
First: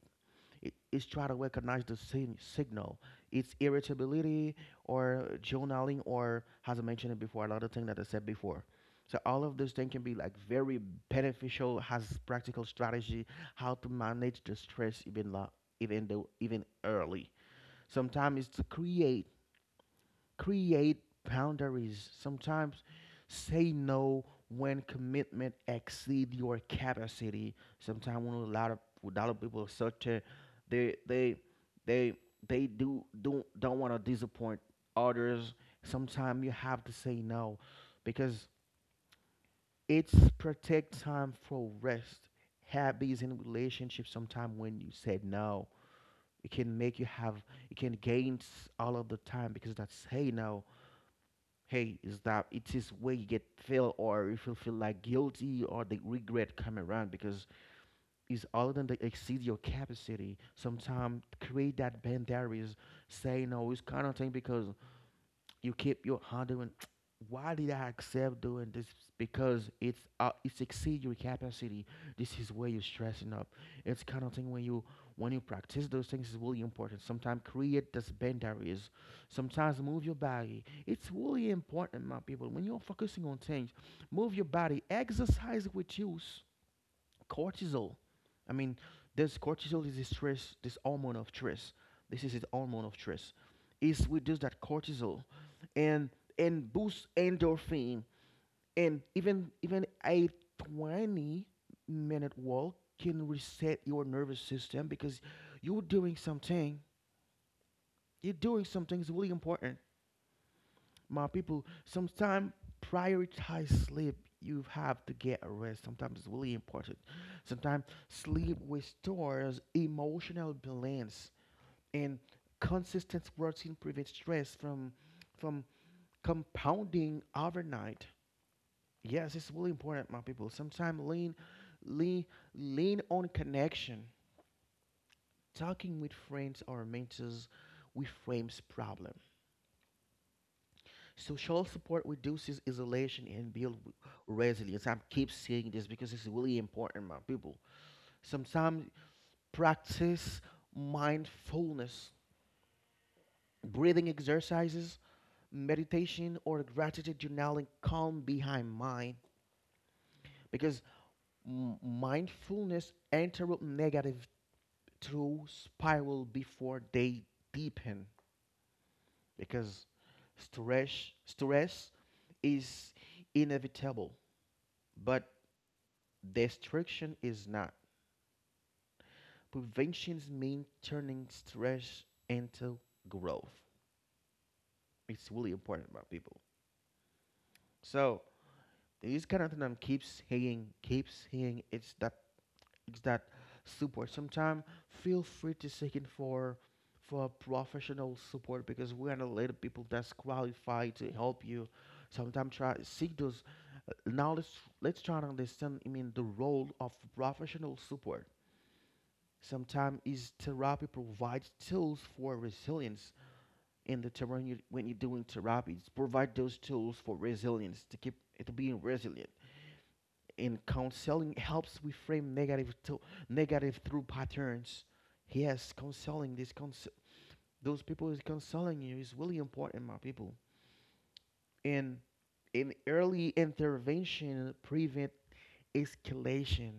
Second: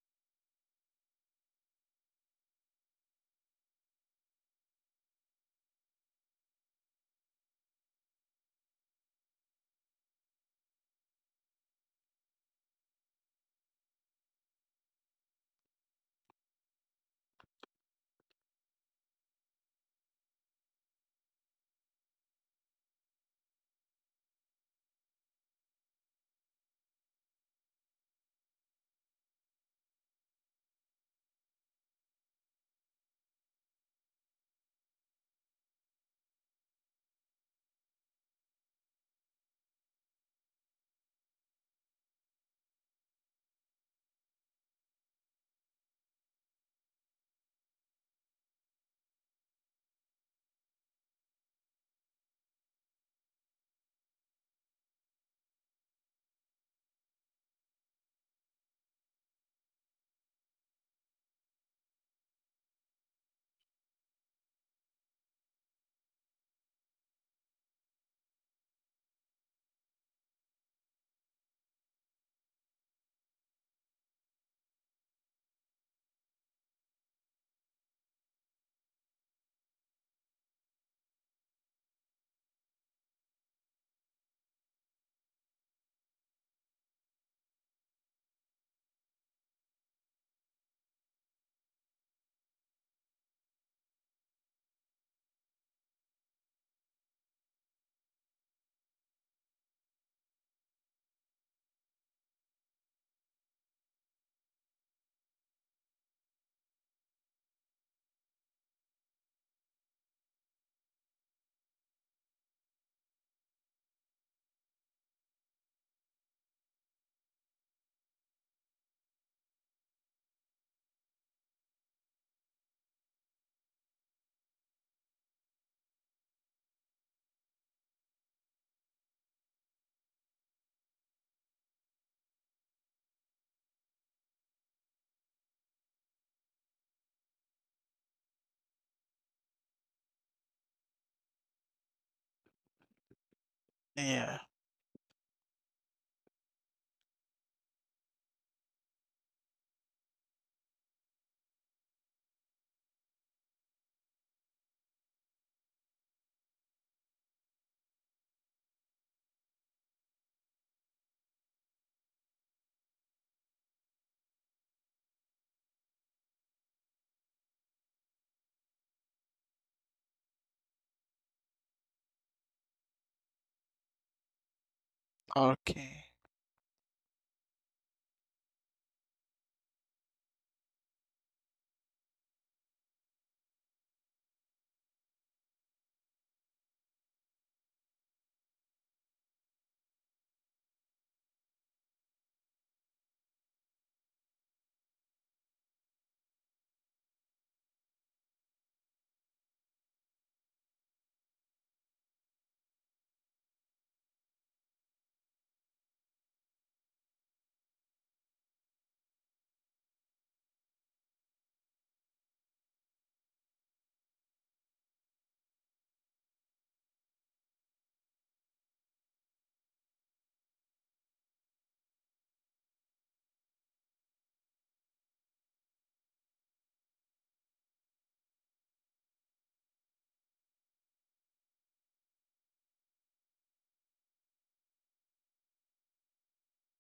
Speaker 1: It is try to recognize the signal. It's irritability or journaling or, as I mentioned it before, a lot of things that I said before. So all of this thing can be like very beneficial, has practical strategy how to manage the stress even even though even early. Sometimes it's to create boundaries. Sometimes say no when commitment exceed your capacity. Sometimes when a lot of people, such a they they they they do don't want to disappoint others. Sometimes you have to say no because it's protect time for rest, habits and relationships. Sometimes when you said no, it can make you have, it can gain all of the time, because that's say no. Hey, is that it is where you get feel, or if you feel like guilty or the regret come around because it's all than that exceed your capacity. Sometimes create that boundaries, say no, it's kind of thing, because you keep your hand doing, why did I accept doing this, because it's exceed your capacity. This is where you're stressing up. It's kind of thing when you, when you practice those things, is really important. Sometimes create those boundaries, sometimes move your body. It's really important, my people. When you're focusing on things, move your body, exercise with use cortisol. I mean, this cortisol is a stress, this hormone of stress. This is its hormone of stress. It's with just that cortisol, and boosts endorphin, and even a 20-minute walk can reset your nervous system because you're doing something. You're doing something is really important, my people. Sometimes prioritize sleep, you have to get a rest, sometimes it's really important. Sometimes sleep restores emotional balance, and consistent routine prevents stress from from compounding overnight. Yes, it's really important, my people. Sometimes lean lean on connection, talking with friends or mentors, reframes problem. Social support reduces isolation and build
Speaker 2: Yeah.
Speaker 1: resilience. I keep saying this because it's really important, my people. Sometimes practice mindfulness, breathing exercises, meditation, or gratitude journaling. Calm behind mind, because mindfulness interrupt negative through spiral before they deepen. Because stress is inevitable, but
Speaker 2: Okay.
Speaker 1: destruction is not. Preventions mean turning stress into growth. It's really important about people. So this kind of thing I'm keep saying. It's that support. Sometimes feel free to seek in for professional support, because we are not little people that's qualified to help you. Sometimes try seek those. Now let's try to understand. I mean the role of professional support. Sometimes is therapy provides tools for resilience. In the terrain you, when you're doing therapies, provide those tools for resilience to keep it being resilient. In counseling helps we frame negative to negative through patterns. Yes, counseling, this those people is counseling you, is really important, my people. And in early intervention prevent escalation,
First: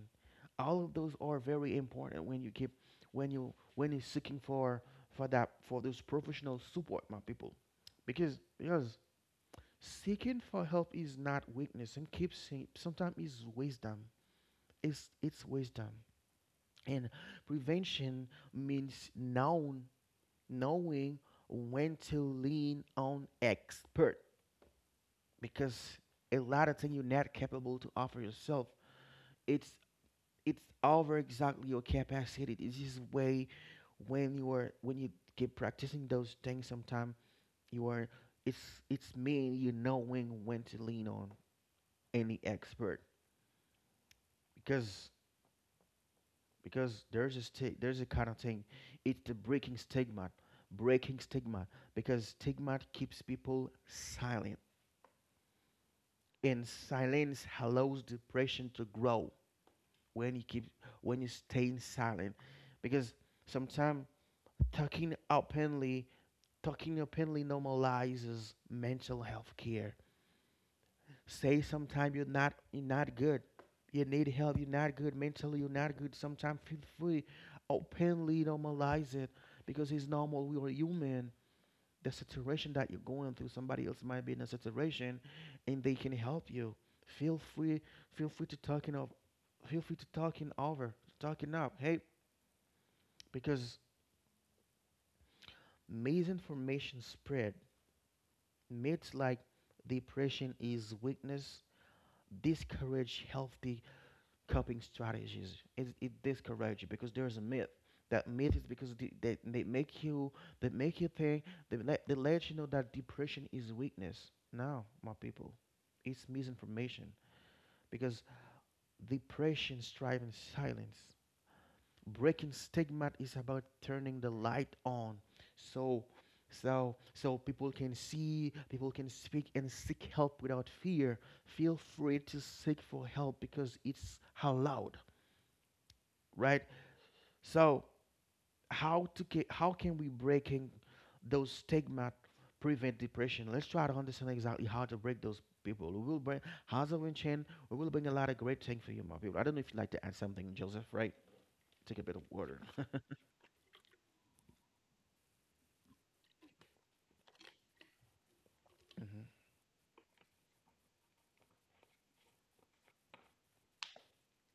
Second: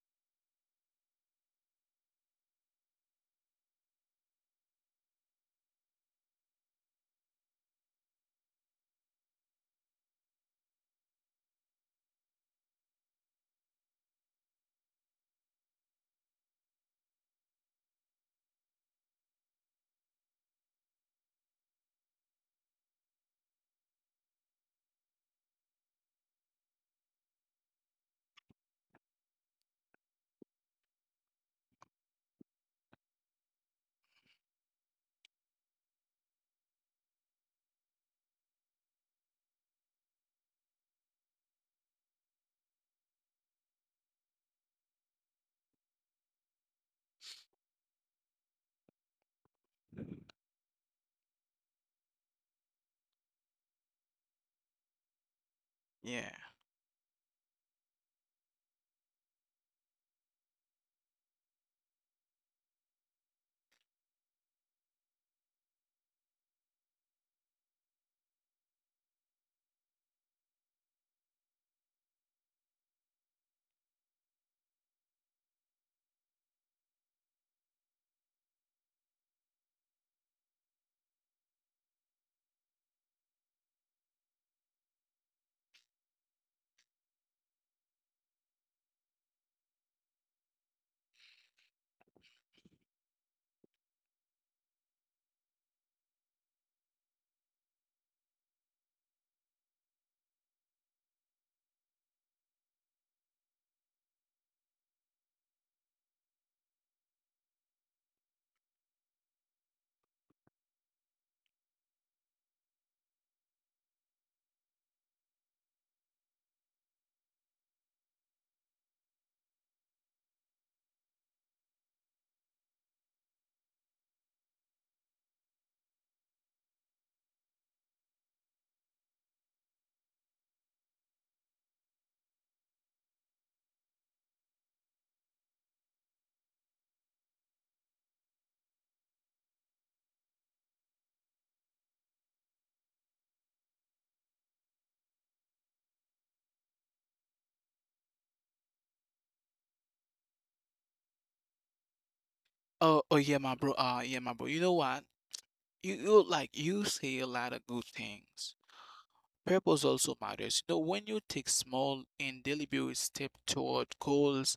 Speaker 1: all of those are very important when you keep, when you, when you're seeking for that, for those professional support, my people. Because seeking for help is not weakness, and keep saying, sometimes it's wisdom, it's wisdom. And prevention means known knowing when to lean on expert, because a lot of things you're not capable to offer yourself, it's it's over exactly your capacity. This is way, when you are, when you keep practicing those things, sometimes you are, it's mean you knowing when to lean on any expert. Because there's a there's a kind of thing. It's the breaking stigma, because stigma keeps people silent,
Speaker 2: Yeah.
Speaker 1: and silence allows depression to grow. When you keep, when you stay silent, because sometimes talking openly talking openly normalizes mental health care. Say sometimes you're not, you're not good. You need help. You're not good mentally. You're not good. Sometimes feel free, openly normalize it, because it's normal. We are human. The situation that you're going through, somebody else might be in a situation, and they can help you. Feel free. Feel free to talking of. Feel free to talking over, talking up. Hey, because misinformation spread myths like depression is weakness, discourage healthy coping strategies. It discourages because there's a myth. That myth is because they make you, think, they let you know that depression is weakness. No, my people, it's misinformation, because depression strives in silence. Breaking stigma is about turning the light on, so people can see, people can speak and seek help without fear. Feel free to seek for help because it's allowed, right? So how to how can we breaking those stigma, prevent depression? Let's try to understand exactly how to break those. People, we will bring house of Chen, we will bring a lot of great things for you, my people. I don't know if you'd like to add something, Joseph, right? Take a bit of water.
Speaker 2: Yeah, my bro. You know what? You like you say a lot of good things.
Speaker 1: Hmm.
Speaker 2: Purpose also matters. You know, when you take small and deliberate steps toward goals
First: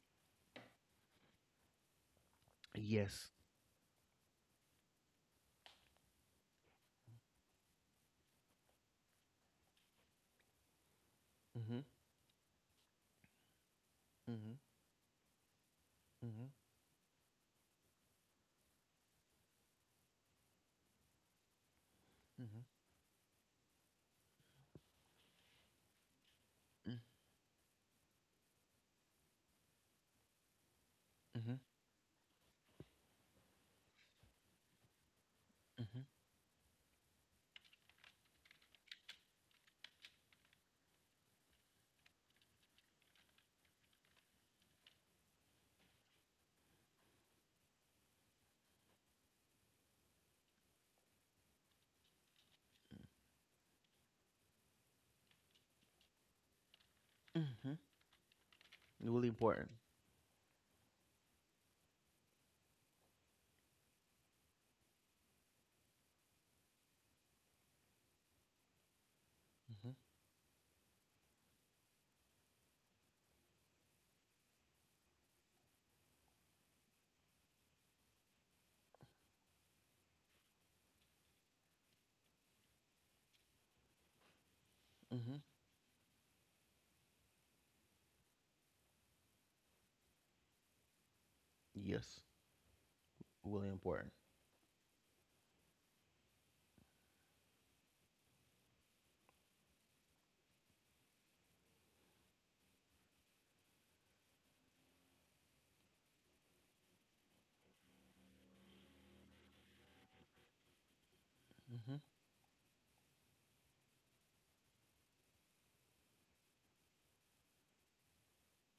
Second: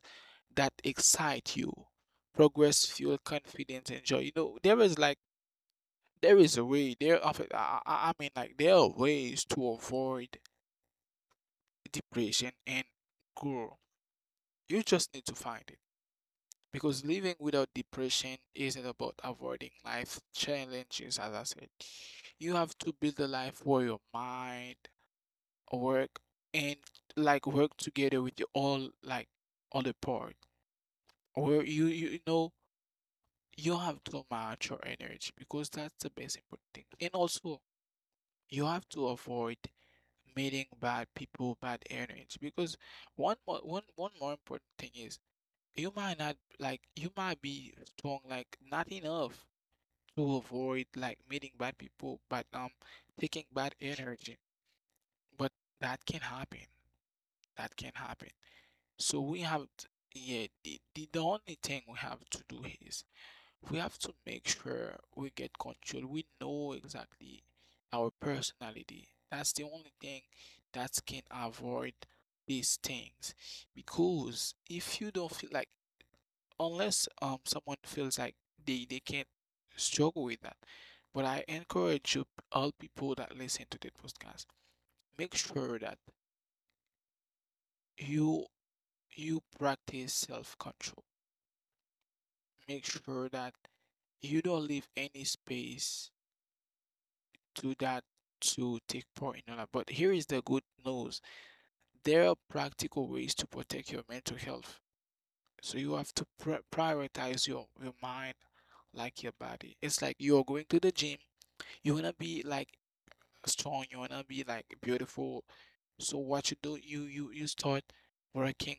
Speaker 2: that excite you, progress, fuel,
Speaker 1: Yes.
Speaker 2: confidence, and joy. You know, there is like there is a way. There of I mean, like there are ways to avoid
Speaker 1: Mhm,
Speaker 2: depression and grow.
Speaker 1: mhm,
Speaker 2: You just need to find it
Speaker 1: mhm,
Speaker 2: because living without depression isn't about avoiding life challenges, as I said. You
Speaker 1: mhm,
Speaker 2: have to build a life where your mind work and
Speaker 1: mm,
Speaker 2: like work together with the all like other part
Speaker 1: mhm,
Speaker 2: where you know you have to match your energy because that's
Speaker 1: mhm,
Speaker 2: the best important thing. And also you have to avoid meeting bad people, bad energy, because one more important thing is you might not like you might be strong like not enough to avoid like meeting bad people but taking bad energy, but that can happen. That
Speaker 1: mhm.
Speaker 2: can happen. So
Speaker 1: Really
Speaker 2: we have,
Speaker 1: important.
Speaker 2: yeah, the only thing we have to do is we have to make sure we get control. We know exactly our personality. That's the only
Speaker 1: Mhm,
Speaker 2: thing that can avoid these things. Because if you don't feel like, unless someone feels like they can't struggle with that, but I encourage you, all people that listen to the podcast, make
Speaker 1: mhm.
Speaker 2: sure that you you practice self-control.
Speaker 1: Yes,
Speaker 2: Make sure that
Speaker 1: really important.
Speaker 2: you don't leave any space to that, to take part in all that. But here is the good news. There are practical ways to protect your mental health. So you have to prioritize your mind like your body. It's like you're going to the gym, you
Speaker 1: Mhm,
Speaker 2: wanna be like strong, you wanna be like beautiful. So what you do, you start working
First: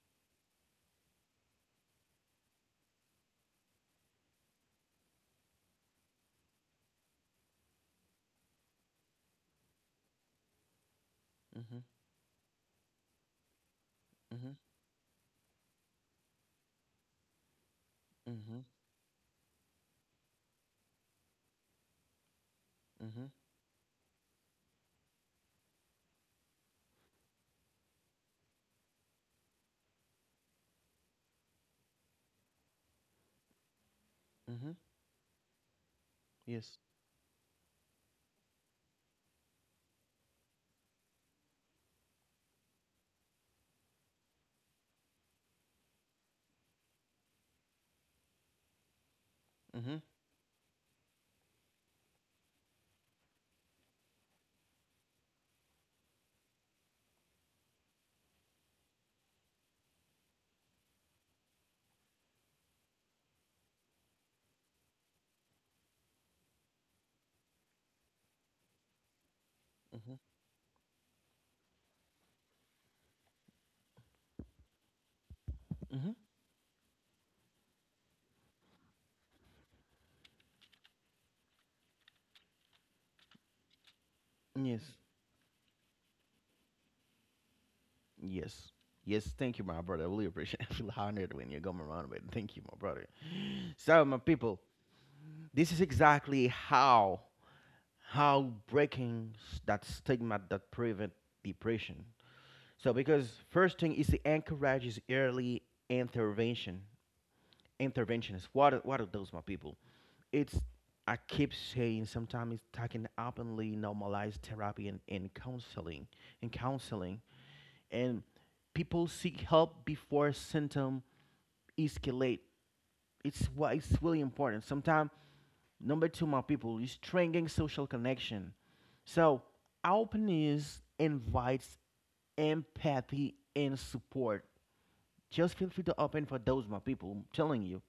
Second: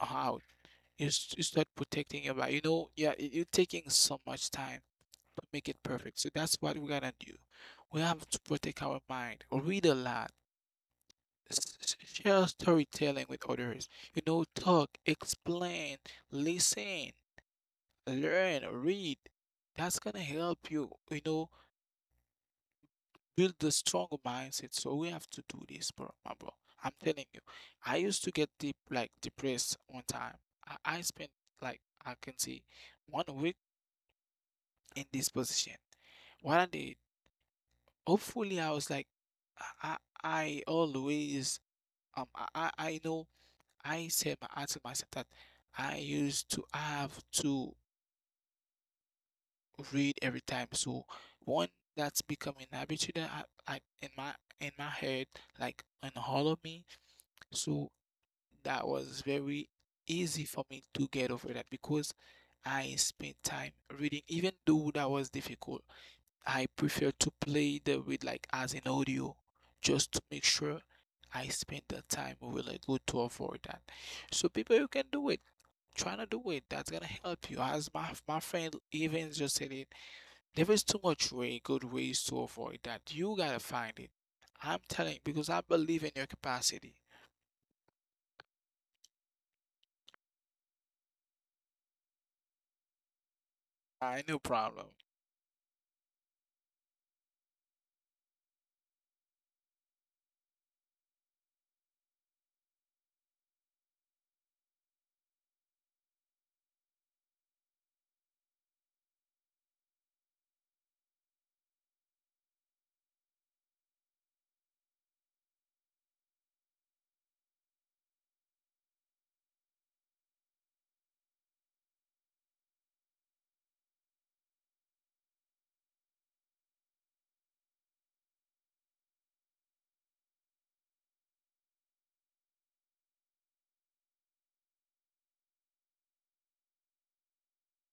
Speaker 2: out. You, you start protecting your body. You know, yeah, you're taking so much time to make it perfect. So that's what we gotta do. We have to protect our mind, read a lot,
Speaker 1: mhm,
Speaker 2: share storytelling with others, you know,
Speaker 1: mhm,
Speaker 2: talk, explain, listen, learn,
Speaker 1: mhm,
Speaker 2: read. That's gonna help you, you know,
Speaker 1: mhm,
Speaker 2: build the strong mindset. So we have to do this, bro, my bro. I'm telling you, I used to get deep, like depressed one time. I spent like I can see 1 week
Speaker 1: mhm.
Speaker 2: in this position. What I
Speaker 1: Yes.
Speaker 2: did, hopefully, I was like, I, I I always, I know, I said, I told myself that I used to have to
Speaker 1: Mhm,
Speaker 2: read every time. So one, that's becoming an habit that in my head, like in all of me. So that was very easy for me to get over that because I spent time reading, even though that was difficult. I prefer to play the with like as an audio just
Speaker 1: mhm,
Speaker 2: to make sure I spend the time really good to avoid that. So people, you can do it.
Speaker 1: mhm.
Speaker 2: Try to do it. That's gonna help you. As my friend even just said it, there is too much way good ways to avoid that. You gotta find it. I'm
Speaker 1: Yes,
Speaker 2: telling because I believe in your capacity.
Speaker 1: yes, yes. Thank you, my brother. I really appreciate. I feel honored when you come around with. Thank you, my brother. So, my
Speaker 2: I no
Speaker 1: people,
Speaker 2: problem.
Speaker 1: this is exactly how breaking that stigma that prevent depression. So because first thing is the encourage is early intervention. Interventions. What are those, my people? It's, I keep saying, sometimes it's talking openly, normalized therapy and counseling, and counseling and people seek help before symptom escalate. It's what it's really important. Sometimes number two, my people, is strengthening social connection. So openness invites empathy and support. Just feel free to open for those, my people. I'm telling you,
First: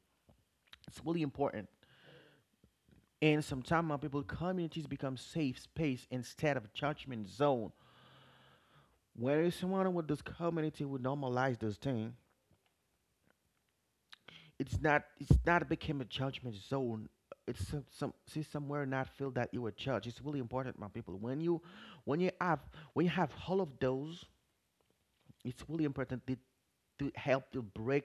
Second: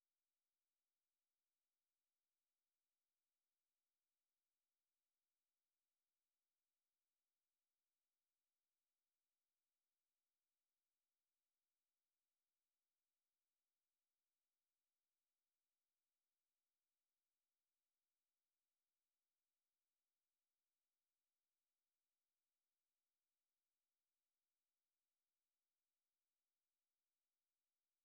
Speaker 1: it's really important. And sometimes, my people, communities become safe space instead of judgment zone. When you surrounded with this community will normalize this thing. It's not became a judgment zone. It's some see somewhere not feel that you were judged. It's really important, my people, when you have when you have all of those, it's really important to help to break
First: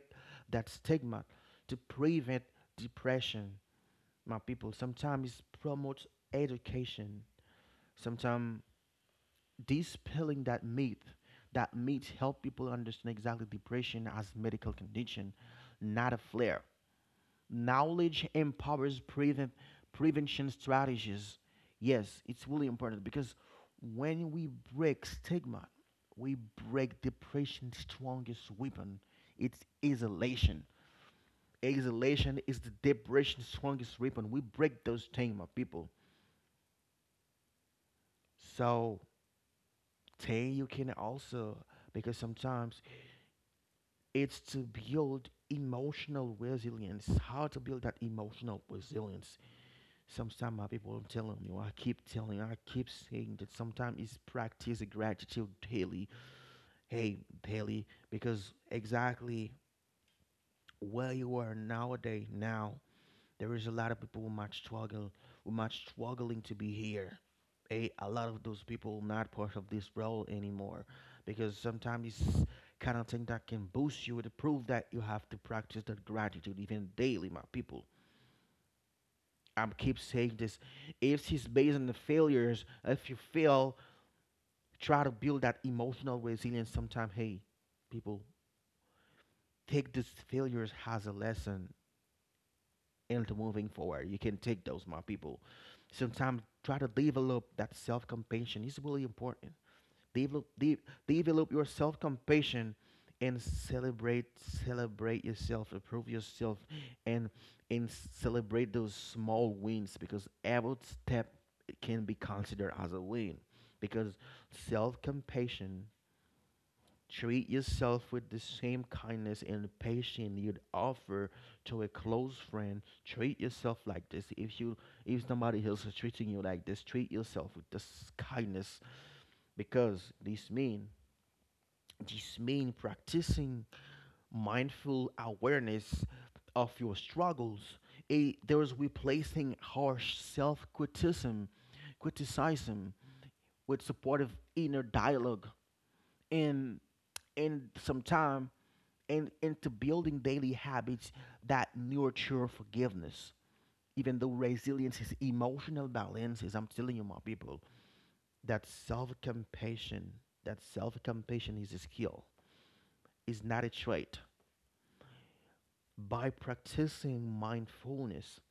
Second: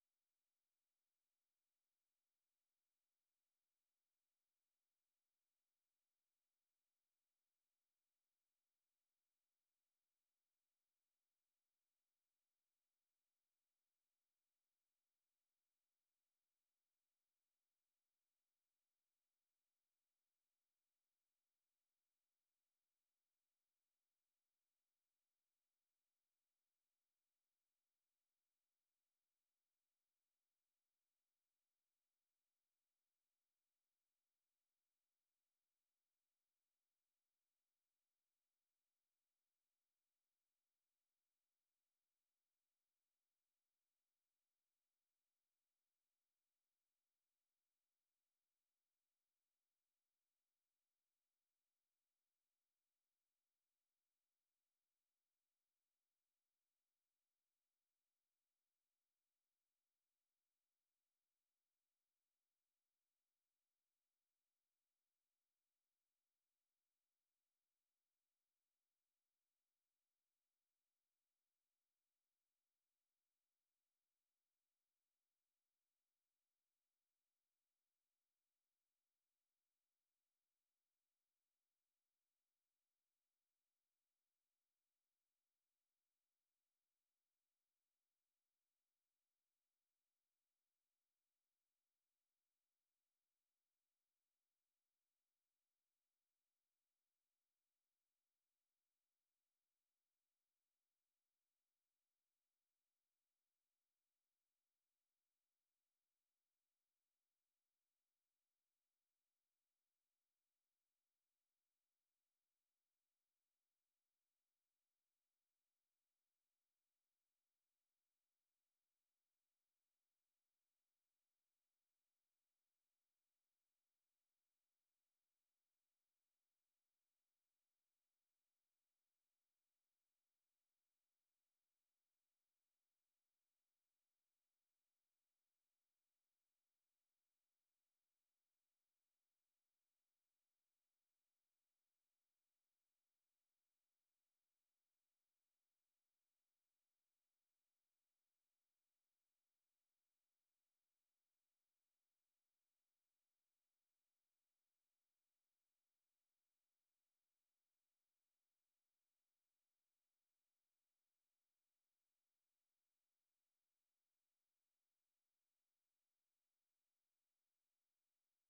Speaker 1: that stigma, to prevent depression. My people, sometimes it promotes education, sometimes dispelling that myth. That myth help people understand exactly depression as medical condition, not a flare. Knowledge empowers prevention strategies. Yes, it's really important because when we break stigma, we break depression's strongest weapon. It's isolation. Isolation is the depression's strongest weapon. We break those stigma people. So, 10, you can also, because sometimes it's to build emotional resilience. How to build that emotional resilience? Sometimes my people are telling you, I keep telling, I keep saying that sometimes it's practice gratitude daily. Hey, daily, because exactly where you are nowadays now. There is a lot of people who might struggle, who might struggling to be here. A lot of those people not part of this role anymore, because sometimes it's kind of thing that can boost you to prove that you have to practice that gratitude even daily, my people. I'm keep saying this. If it's based on the failures, if you fail, try to build that emotional resilience. Sometime, hey, people, take these failures as a lesson into moving forward. You can take those, my people. Sometimes try to develop that self compassion. It's really important. Develop, de- develop your self compassion and celebrate, celebrate yourself, approve yourself, and and celebrate those small wins, because every step can be considered as a win. Because self compassion, treat yourself with the same kindness and patience you'd offer to a close friend. Treat yourself like this. If you if somebody else is treating you like this, treat yourself with this kindness, because this mean practicing mindful awareness of your struggles. There's replacing harsh criticism with supportive inner dialogue, and and sometimes and into building daily habits that nurture forgiveness. Even though resilience is emotional balance, is I'm telling you, my people, that self compassion, that self compassion is a skill, is not a trait. By practicing mindfulness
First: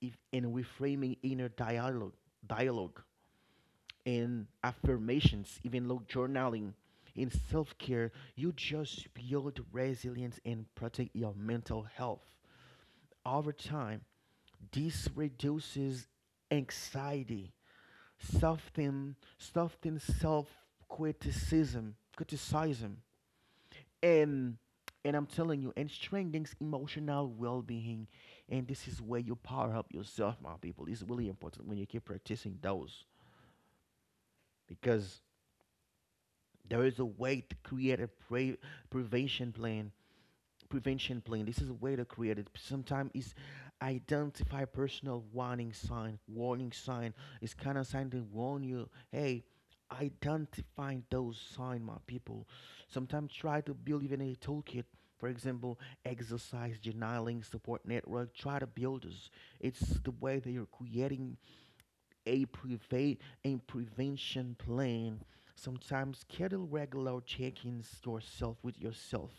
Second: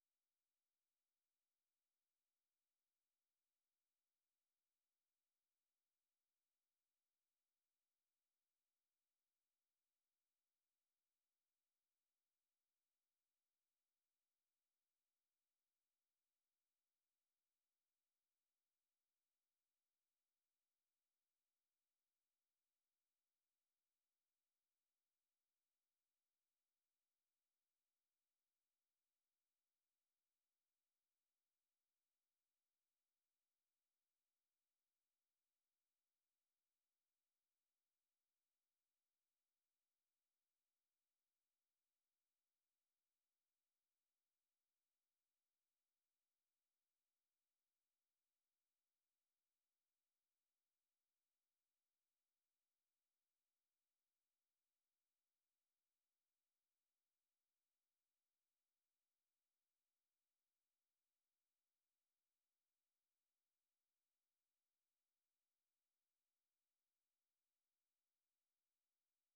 Speaker 1: if, and reframing inner dialogue and affirmations, even low journaling, in self care, you just build resilience and protect your mental health. Over time, this reduces anxiety, soften criticism, and and I'm telling you, and strengthens emotional well-being. And this is where you power up yourself, my people. It's really important when you keep practicing those, because there is a way to create prevention plan prevention plan. This is a way to create it. Sometimes it's identify personal warning sign. Warning sign is kind of sign to warn you. Hey, identifying those sign, my people. Sometimes try to build even a toolkit. For example, exercise journaling support network. Try to build this. It's the way that you're creating a prevent a prevention plan. Sometimes schedule regular check-ins yourself with yourself.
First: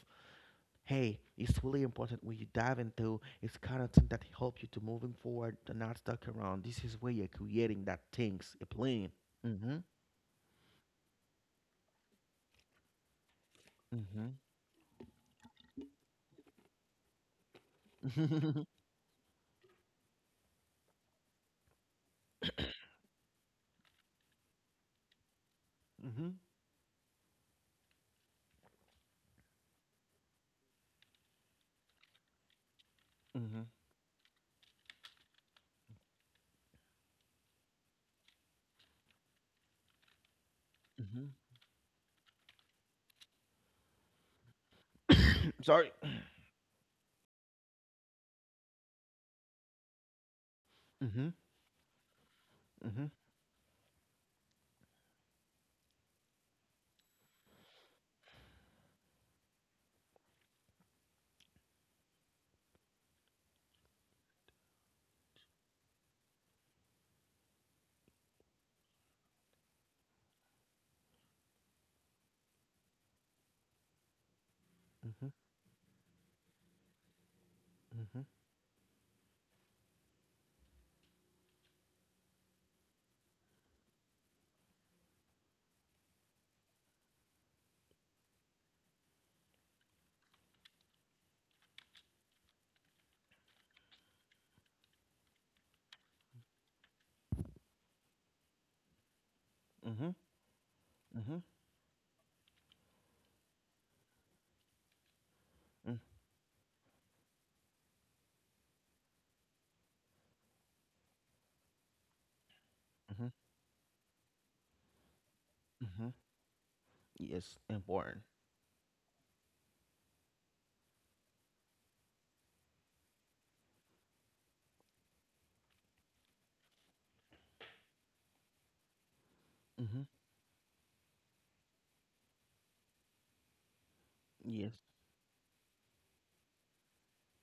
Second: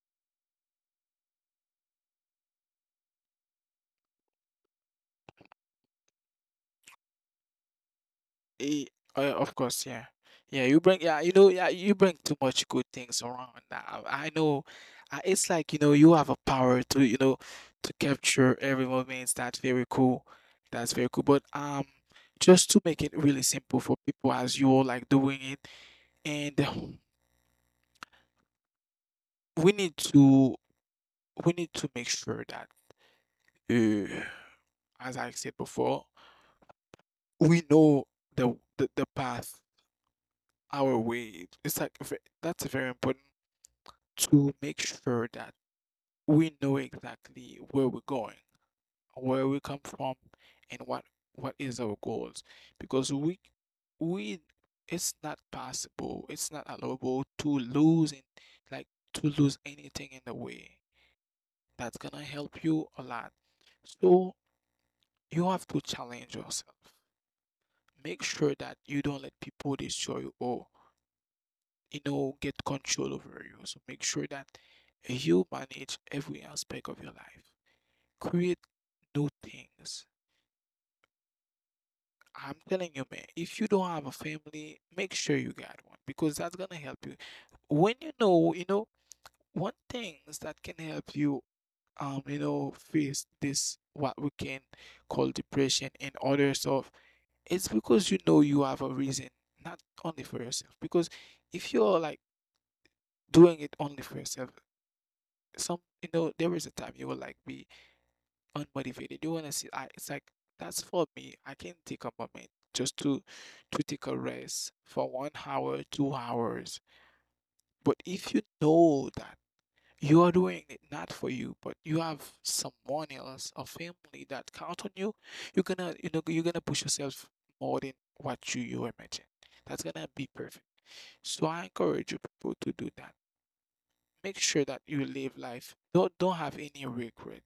Speaker 1: Hey, it's really important when you dive into, it's kind of thing that help you to moving forward and not stuck around. This is where you're creating that things, a
Speaker 2: Eh,
Speaker 1: plan.
Speaker 2: of
Speaker 1: Mm-hmm.
Speaker 2: course, yeah, yeah. You bring, yeah, you know, yeah, you bring too much good things around. Nah, I,
Speaker 1: Mm-hmm.
Speaker 2: I know, it's like you know, you have a power to, you know, to capture
Speaker 1: Mm-hmm.
Speaker 2: every moment. That's very cool. That's very cool. But just to make it really simple for people as you're like doing it, and we need to we need to make sure that,
Speaker 1: Mm-hmm.
Speaker 2: uh, as I said before, we know the path our
Speaker 1: Mm-hmm.
Speaker 2: way. It's like that's very important to make sure that
Speaker 1: Sorry.
Speaker 2: we know exactly where we're going, where we come from, and
Speaker 1: Mm-hmm.
Speaker 2: what is our goals.
Speaker 1: Mm-hmm.
Speaker 2: Because we it's not possible, it's not allowable to lose in like to lose anything in the way. That's gonna help you a lot. So you have to challenge yourself. Make sure that you don't let people destroy you or you know get control over you. So make sure that
Speaker 1: Mm-hmm.
Speaker 2: you manage every aspect of your life.
Speaker 1: Mm-hmm.
Speaker 2: Create new things. I'm telling you, man, if you don't have a family, make sure you got one because that's gonna help you. When you know, one things that can help you, you know, face this what we can call depression and other stuff, it's because you know you have a reason, not
Speaker 1: Mm-hmm.
Speaker 2: only for yourself. Because
Speaker 1: Mm-hmm.
Speaker 2: if you're like doing it only for yourself, some you know, there is a time you will like be unmotivated. They want to see. I, it's like that's for me. I can take a moment just
Speaker 1: Mm-hmm.
Speaker 2: to take a rest for 1 hour,
Speaker 1: Mm-hmm.
Speaker 2: 2 hours.
Speaker 1: Yes,
Speaker 2: But
Speaker 1: important.
Speaker 2: if you know that you are doing it not for you, but you have someone else, a family that count on you, you know you're gonna push yourself more than what you imagine. That's
Speaker 1: Mm-hmm.
Speaker 2: gonna be perfect. So I encourage you people to do that. Make sure that
Speaker 1: Yes.
Speaker 2: you live life. Don't have any regret.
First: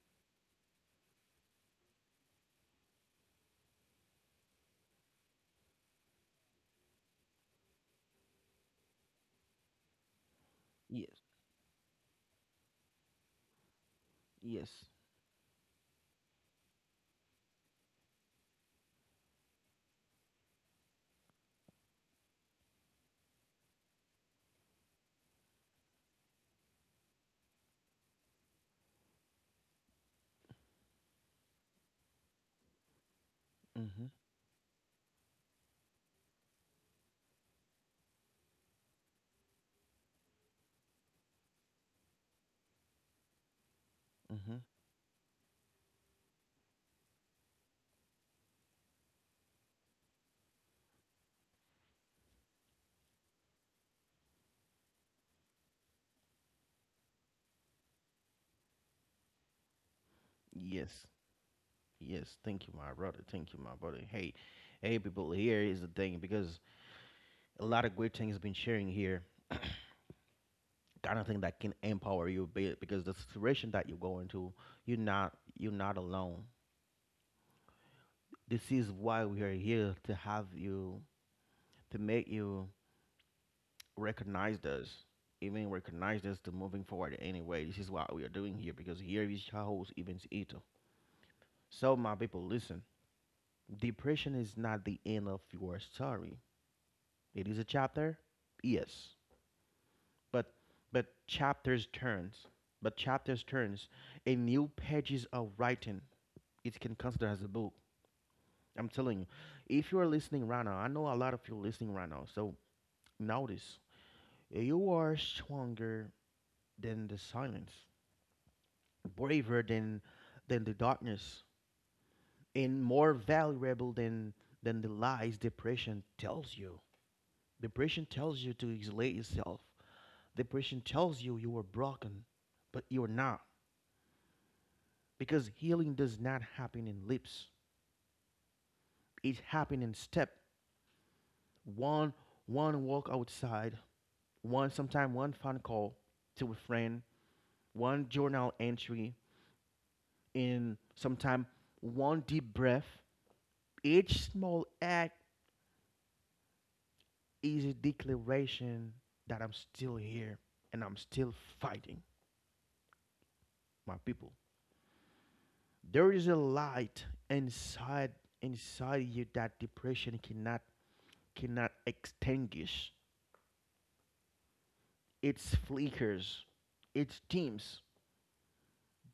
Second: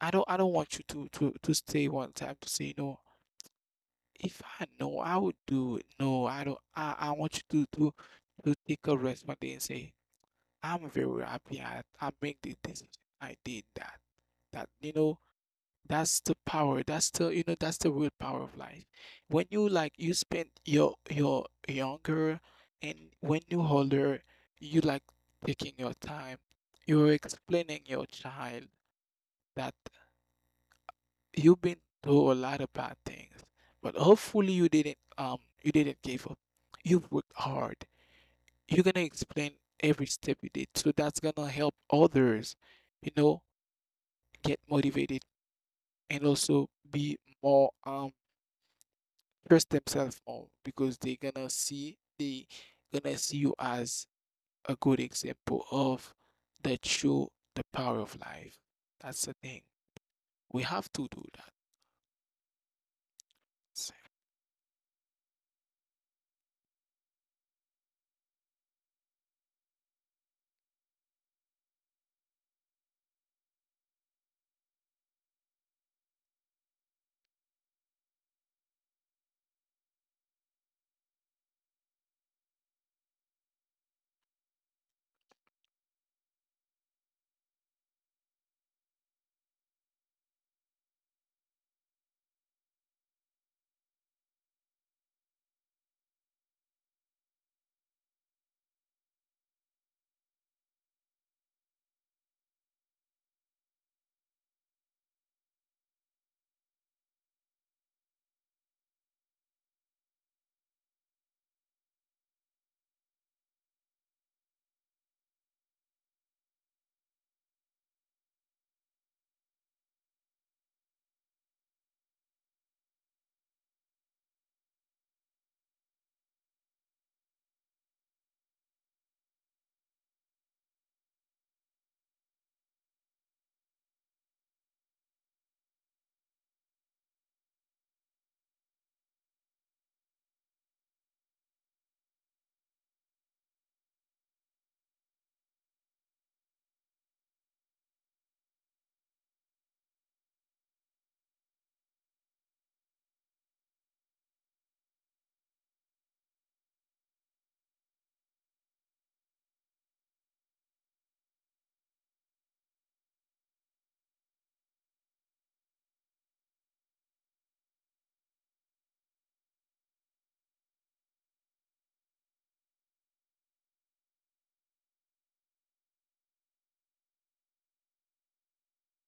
Speaker 2: I don't want you to to stay one time to say no. If I know, I would do it. No, I don't. I want you to to take a rest one day and say, I'm
Speaker 1: Yes.
Speaker 2: very happy. I make the decision. I did that. That
Speaker 1: Yes.
Speaker 2: you know, that's the power. That's the you know, that's the real power of life. When you like you spend your younger and when you older, you like taking your time. You're explaining your child that you've been through a lot of bad things, but
Speaker 1: Mm-hmm.
Speaker 2: hopefully you didn't give up. You've worked hard. You're gonna explain every step you did. So that's gonna help others, you know, get
Speaker 1: Mm-hmm.
Speaker 2: motivated and also be more trust themselves more because they're gonna see they gonna see you as a good example of that show the power of life. That's the thing. We have to
Speaker 1: Yes.
Speaker 2: do that.
Speaker 1: Yes. Thank you, my brother. Thank you, my brother. Hey, hey, people. Here is the thing, because a lot of great things has been sharing here. Kind of thing that can empower you a bit, because the situation that you go into, you're not alone. This is why we are here, to have you, to make you recognize this, even recognize this to moving forward anyway. This is what we are doing here, because here is your host Evans Ito. So my people, listen. Depression is not the end of your story. It is a chapter. Yes. But but chapters turns but chapters turns a new pages of writing. It can consider as a book. I'm telling you, if you are listening right now, I know a lot of you listening right now. So notice, you are stronger than the silence, braver than the darkness, and more valuable than the lies depression tells you. Depression tells you to isolate yourself. Depression tells you you are broken, but you're not. Because healing does not happen in lips, it happens in step. One, one walk outside, one sometime one phone call to a friend, one journal entry, in sometime one deep breath. Each small act is a declaration that I'm still here and I'm still fighting. My people, there is a light inside you that depression cannot extinguish. It's flickers, it dims,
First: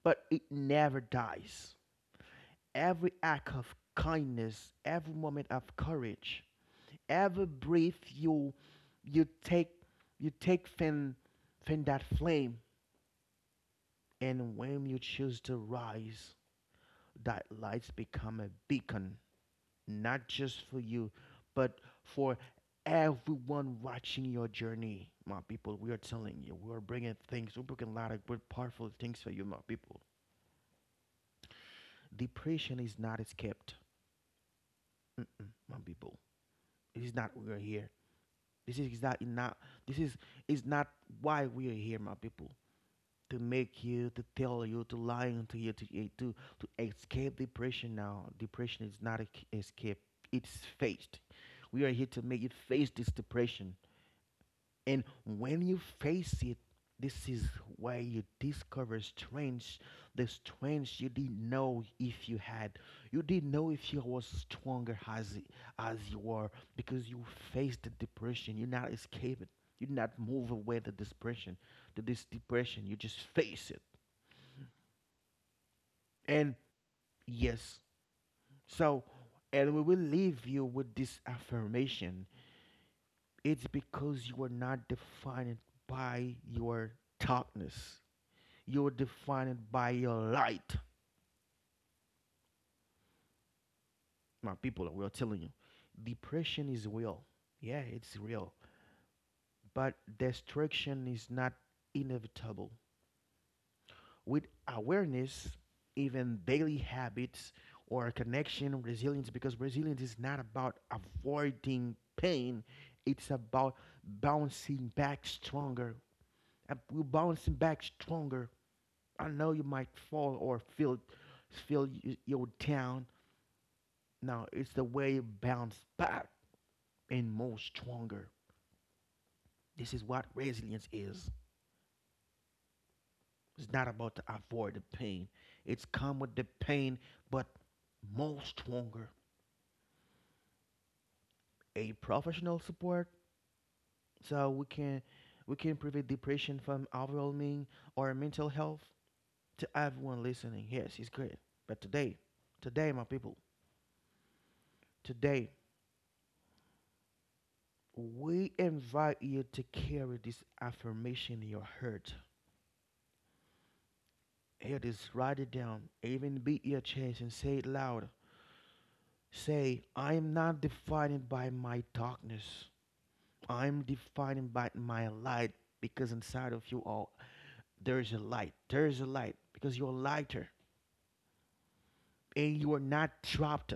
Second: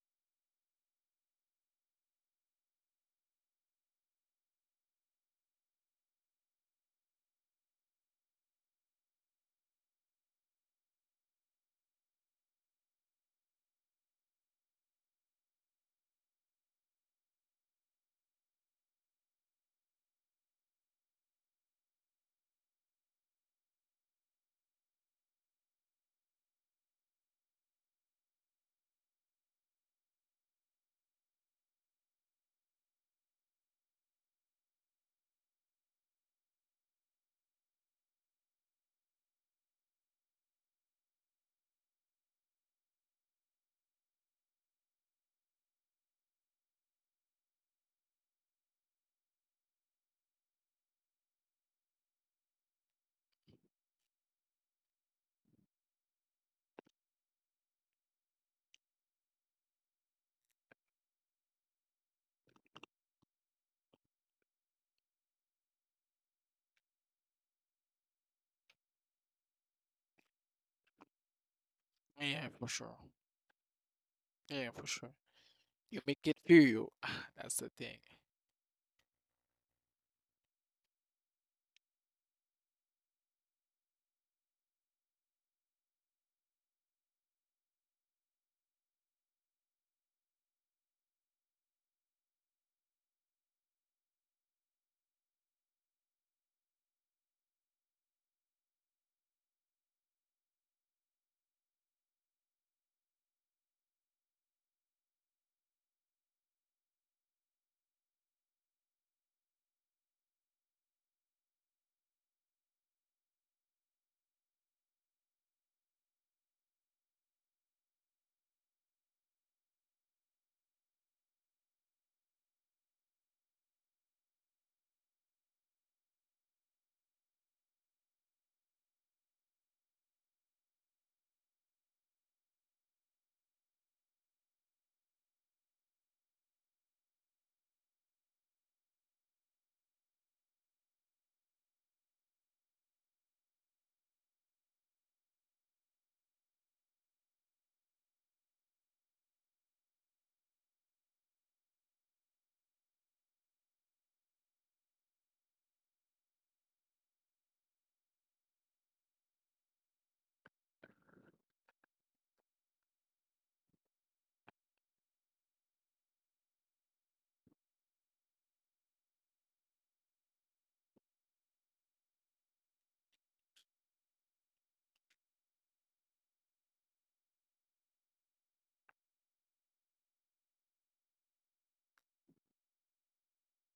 Speaker 1: but it never dies. Every act of kindness, every moment of courage, every breath you take, you take from that flame. And when you choose to rise, that lights become a beacon, not just for you, but for everyone watching your journey. My people, we are telling you, we are bringing things, we're bringing a lot of good, powerful things for you, my people. Depression is not escaped. Mm-mm, my people, it is not, we are here. This is not this is is not why we are here, my people. To make you, to tell you, to lying to you, to to escape depression. Now, depression is not a escape; it's faced. We are here to make you face this depression. And when you face it, this is where you discover strength, the strength you didn't know if you had. You didn't know if you was stronger as you were, because you faced the depression. You not escape it. You did not move away the depression, the this
Speaker 2: Yeah, for
Speaker 1: depression. You
Speaker 2: sure.
Speaker 1: just face it.
Speaker 2: Yeah, for sure. You make it
Speaker 1: And
Speaker 2: feel you. That's the
Speaker 1: yes,
Speaker 2: thing.
Speaker 1: so and we will leave you with this affirmation. It's because you are not defined by your darkness. You're defined by your light. My people, we are well telling you, depression is real. Yeah, it's real. But destruction is not inevitable. With awareness, even daily habits or connection, resilience, because resilience is not about avoiding pain, it's about bouncing back stronger. We're bouncing back stronger. I know you might fall or feel you, you're down. Now it's the way you bounce back and move stronger. This is what resilience is. It's not about to avoid the pain. It's come with the pain, but move stronger. A professional support, so we can prevent depression from overwhelming our mental health, to everyone listening. Yes, it's great. But today, today my people, today we invite you to carry this affirmation in your heart. Here, just write it down. Even beat your chest and say it loud. Say, I am not defined by my darkness. I'm defined by my light. Because inside of you all, there's a light. There's a light, because you're lighter and you are not trapped.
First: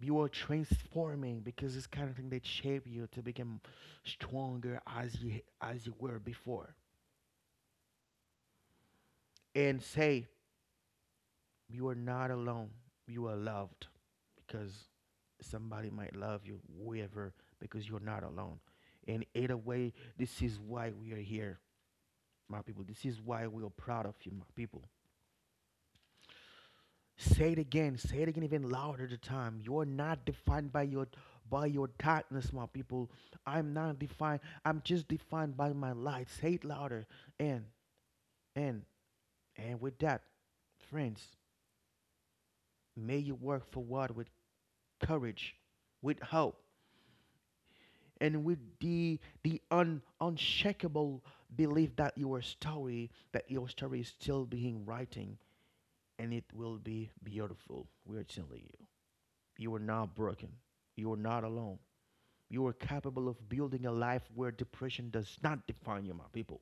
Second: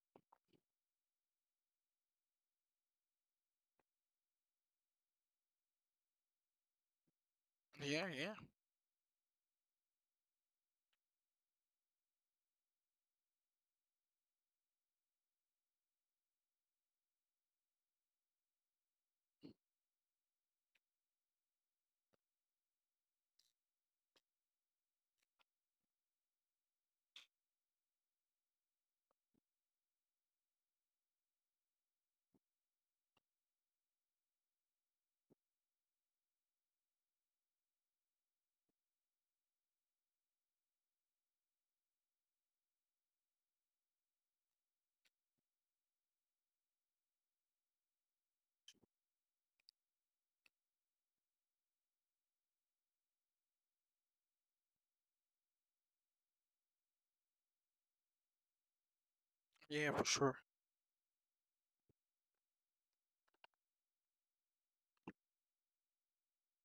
Speaker 1: You are transforming, because it's kind of thing that shape you to become stronger as you were before.
Speaker 2: Yeah, yeah.
Speaker 1: And say you are not alone. You are loved, because somebody might love you whoever, because you're not alone. And either way, this is why we are here, my people. This is why we are proud of you, my people. Say it again. Say it again, even louder. The time you're not defined by your darkness, my people. I'm not defined. I'm just defined by my light. Say it louder. And and and with that, friends, may you work forward with courage, with hope, and with unshakable belief that your story is still being writing, and it will be beautiful. We're telling you, you are
Speaker 2: Yeah, for
Speaker 1: not
Speaker 2: sure.
Speaker 1: broken, you are not alone, you are capable of building a life where depression does not define you, my people.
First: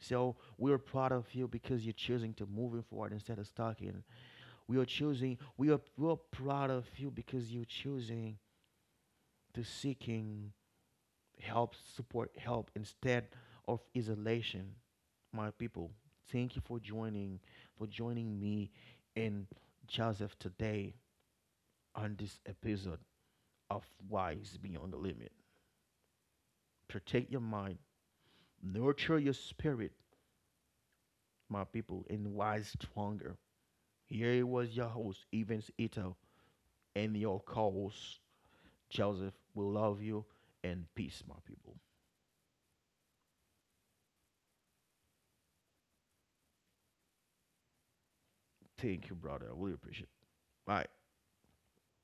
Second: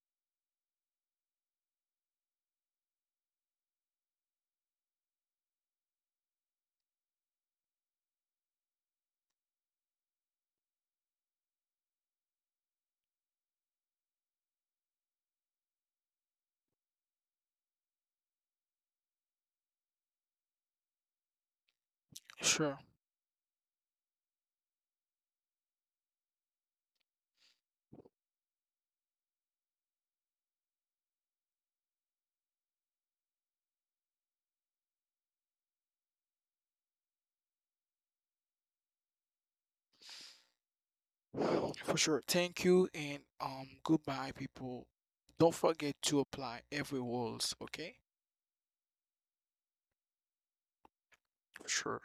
Speaker 1: So we are proud of you, because you're choosing to moving forward instead of stalking. We are choosing. We are proud of you, because you're choosing to seeking help instead of isolation. My people, thank you for joining me and Joseph today on this
Speaker 2: Sure.
Speaker 1: episode of Wise Beyond the Limit. Protect your mind, nurture your spirit, my people, and wise stronger. Here was your host, Evans Ito, and your co-host, Joseph. We love you, and peace, my people.
Speaker 2: For sure. Thank you and goodbye people. Don't forget to apply every rules, okay?
Speaker 1: Thank you, brother. I really appreciate it. Bye.
Speaker 2: For sure.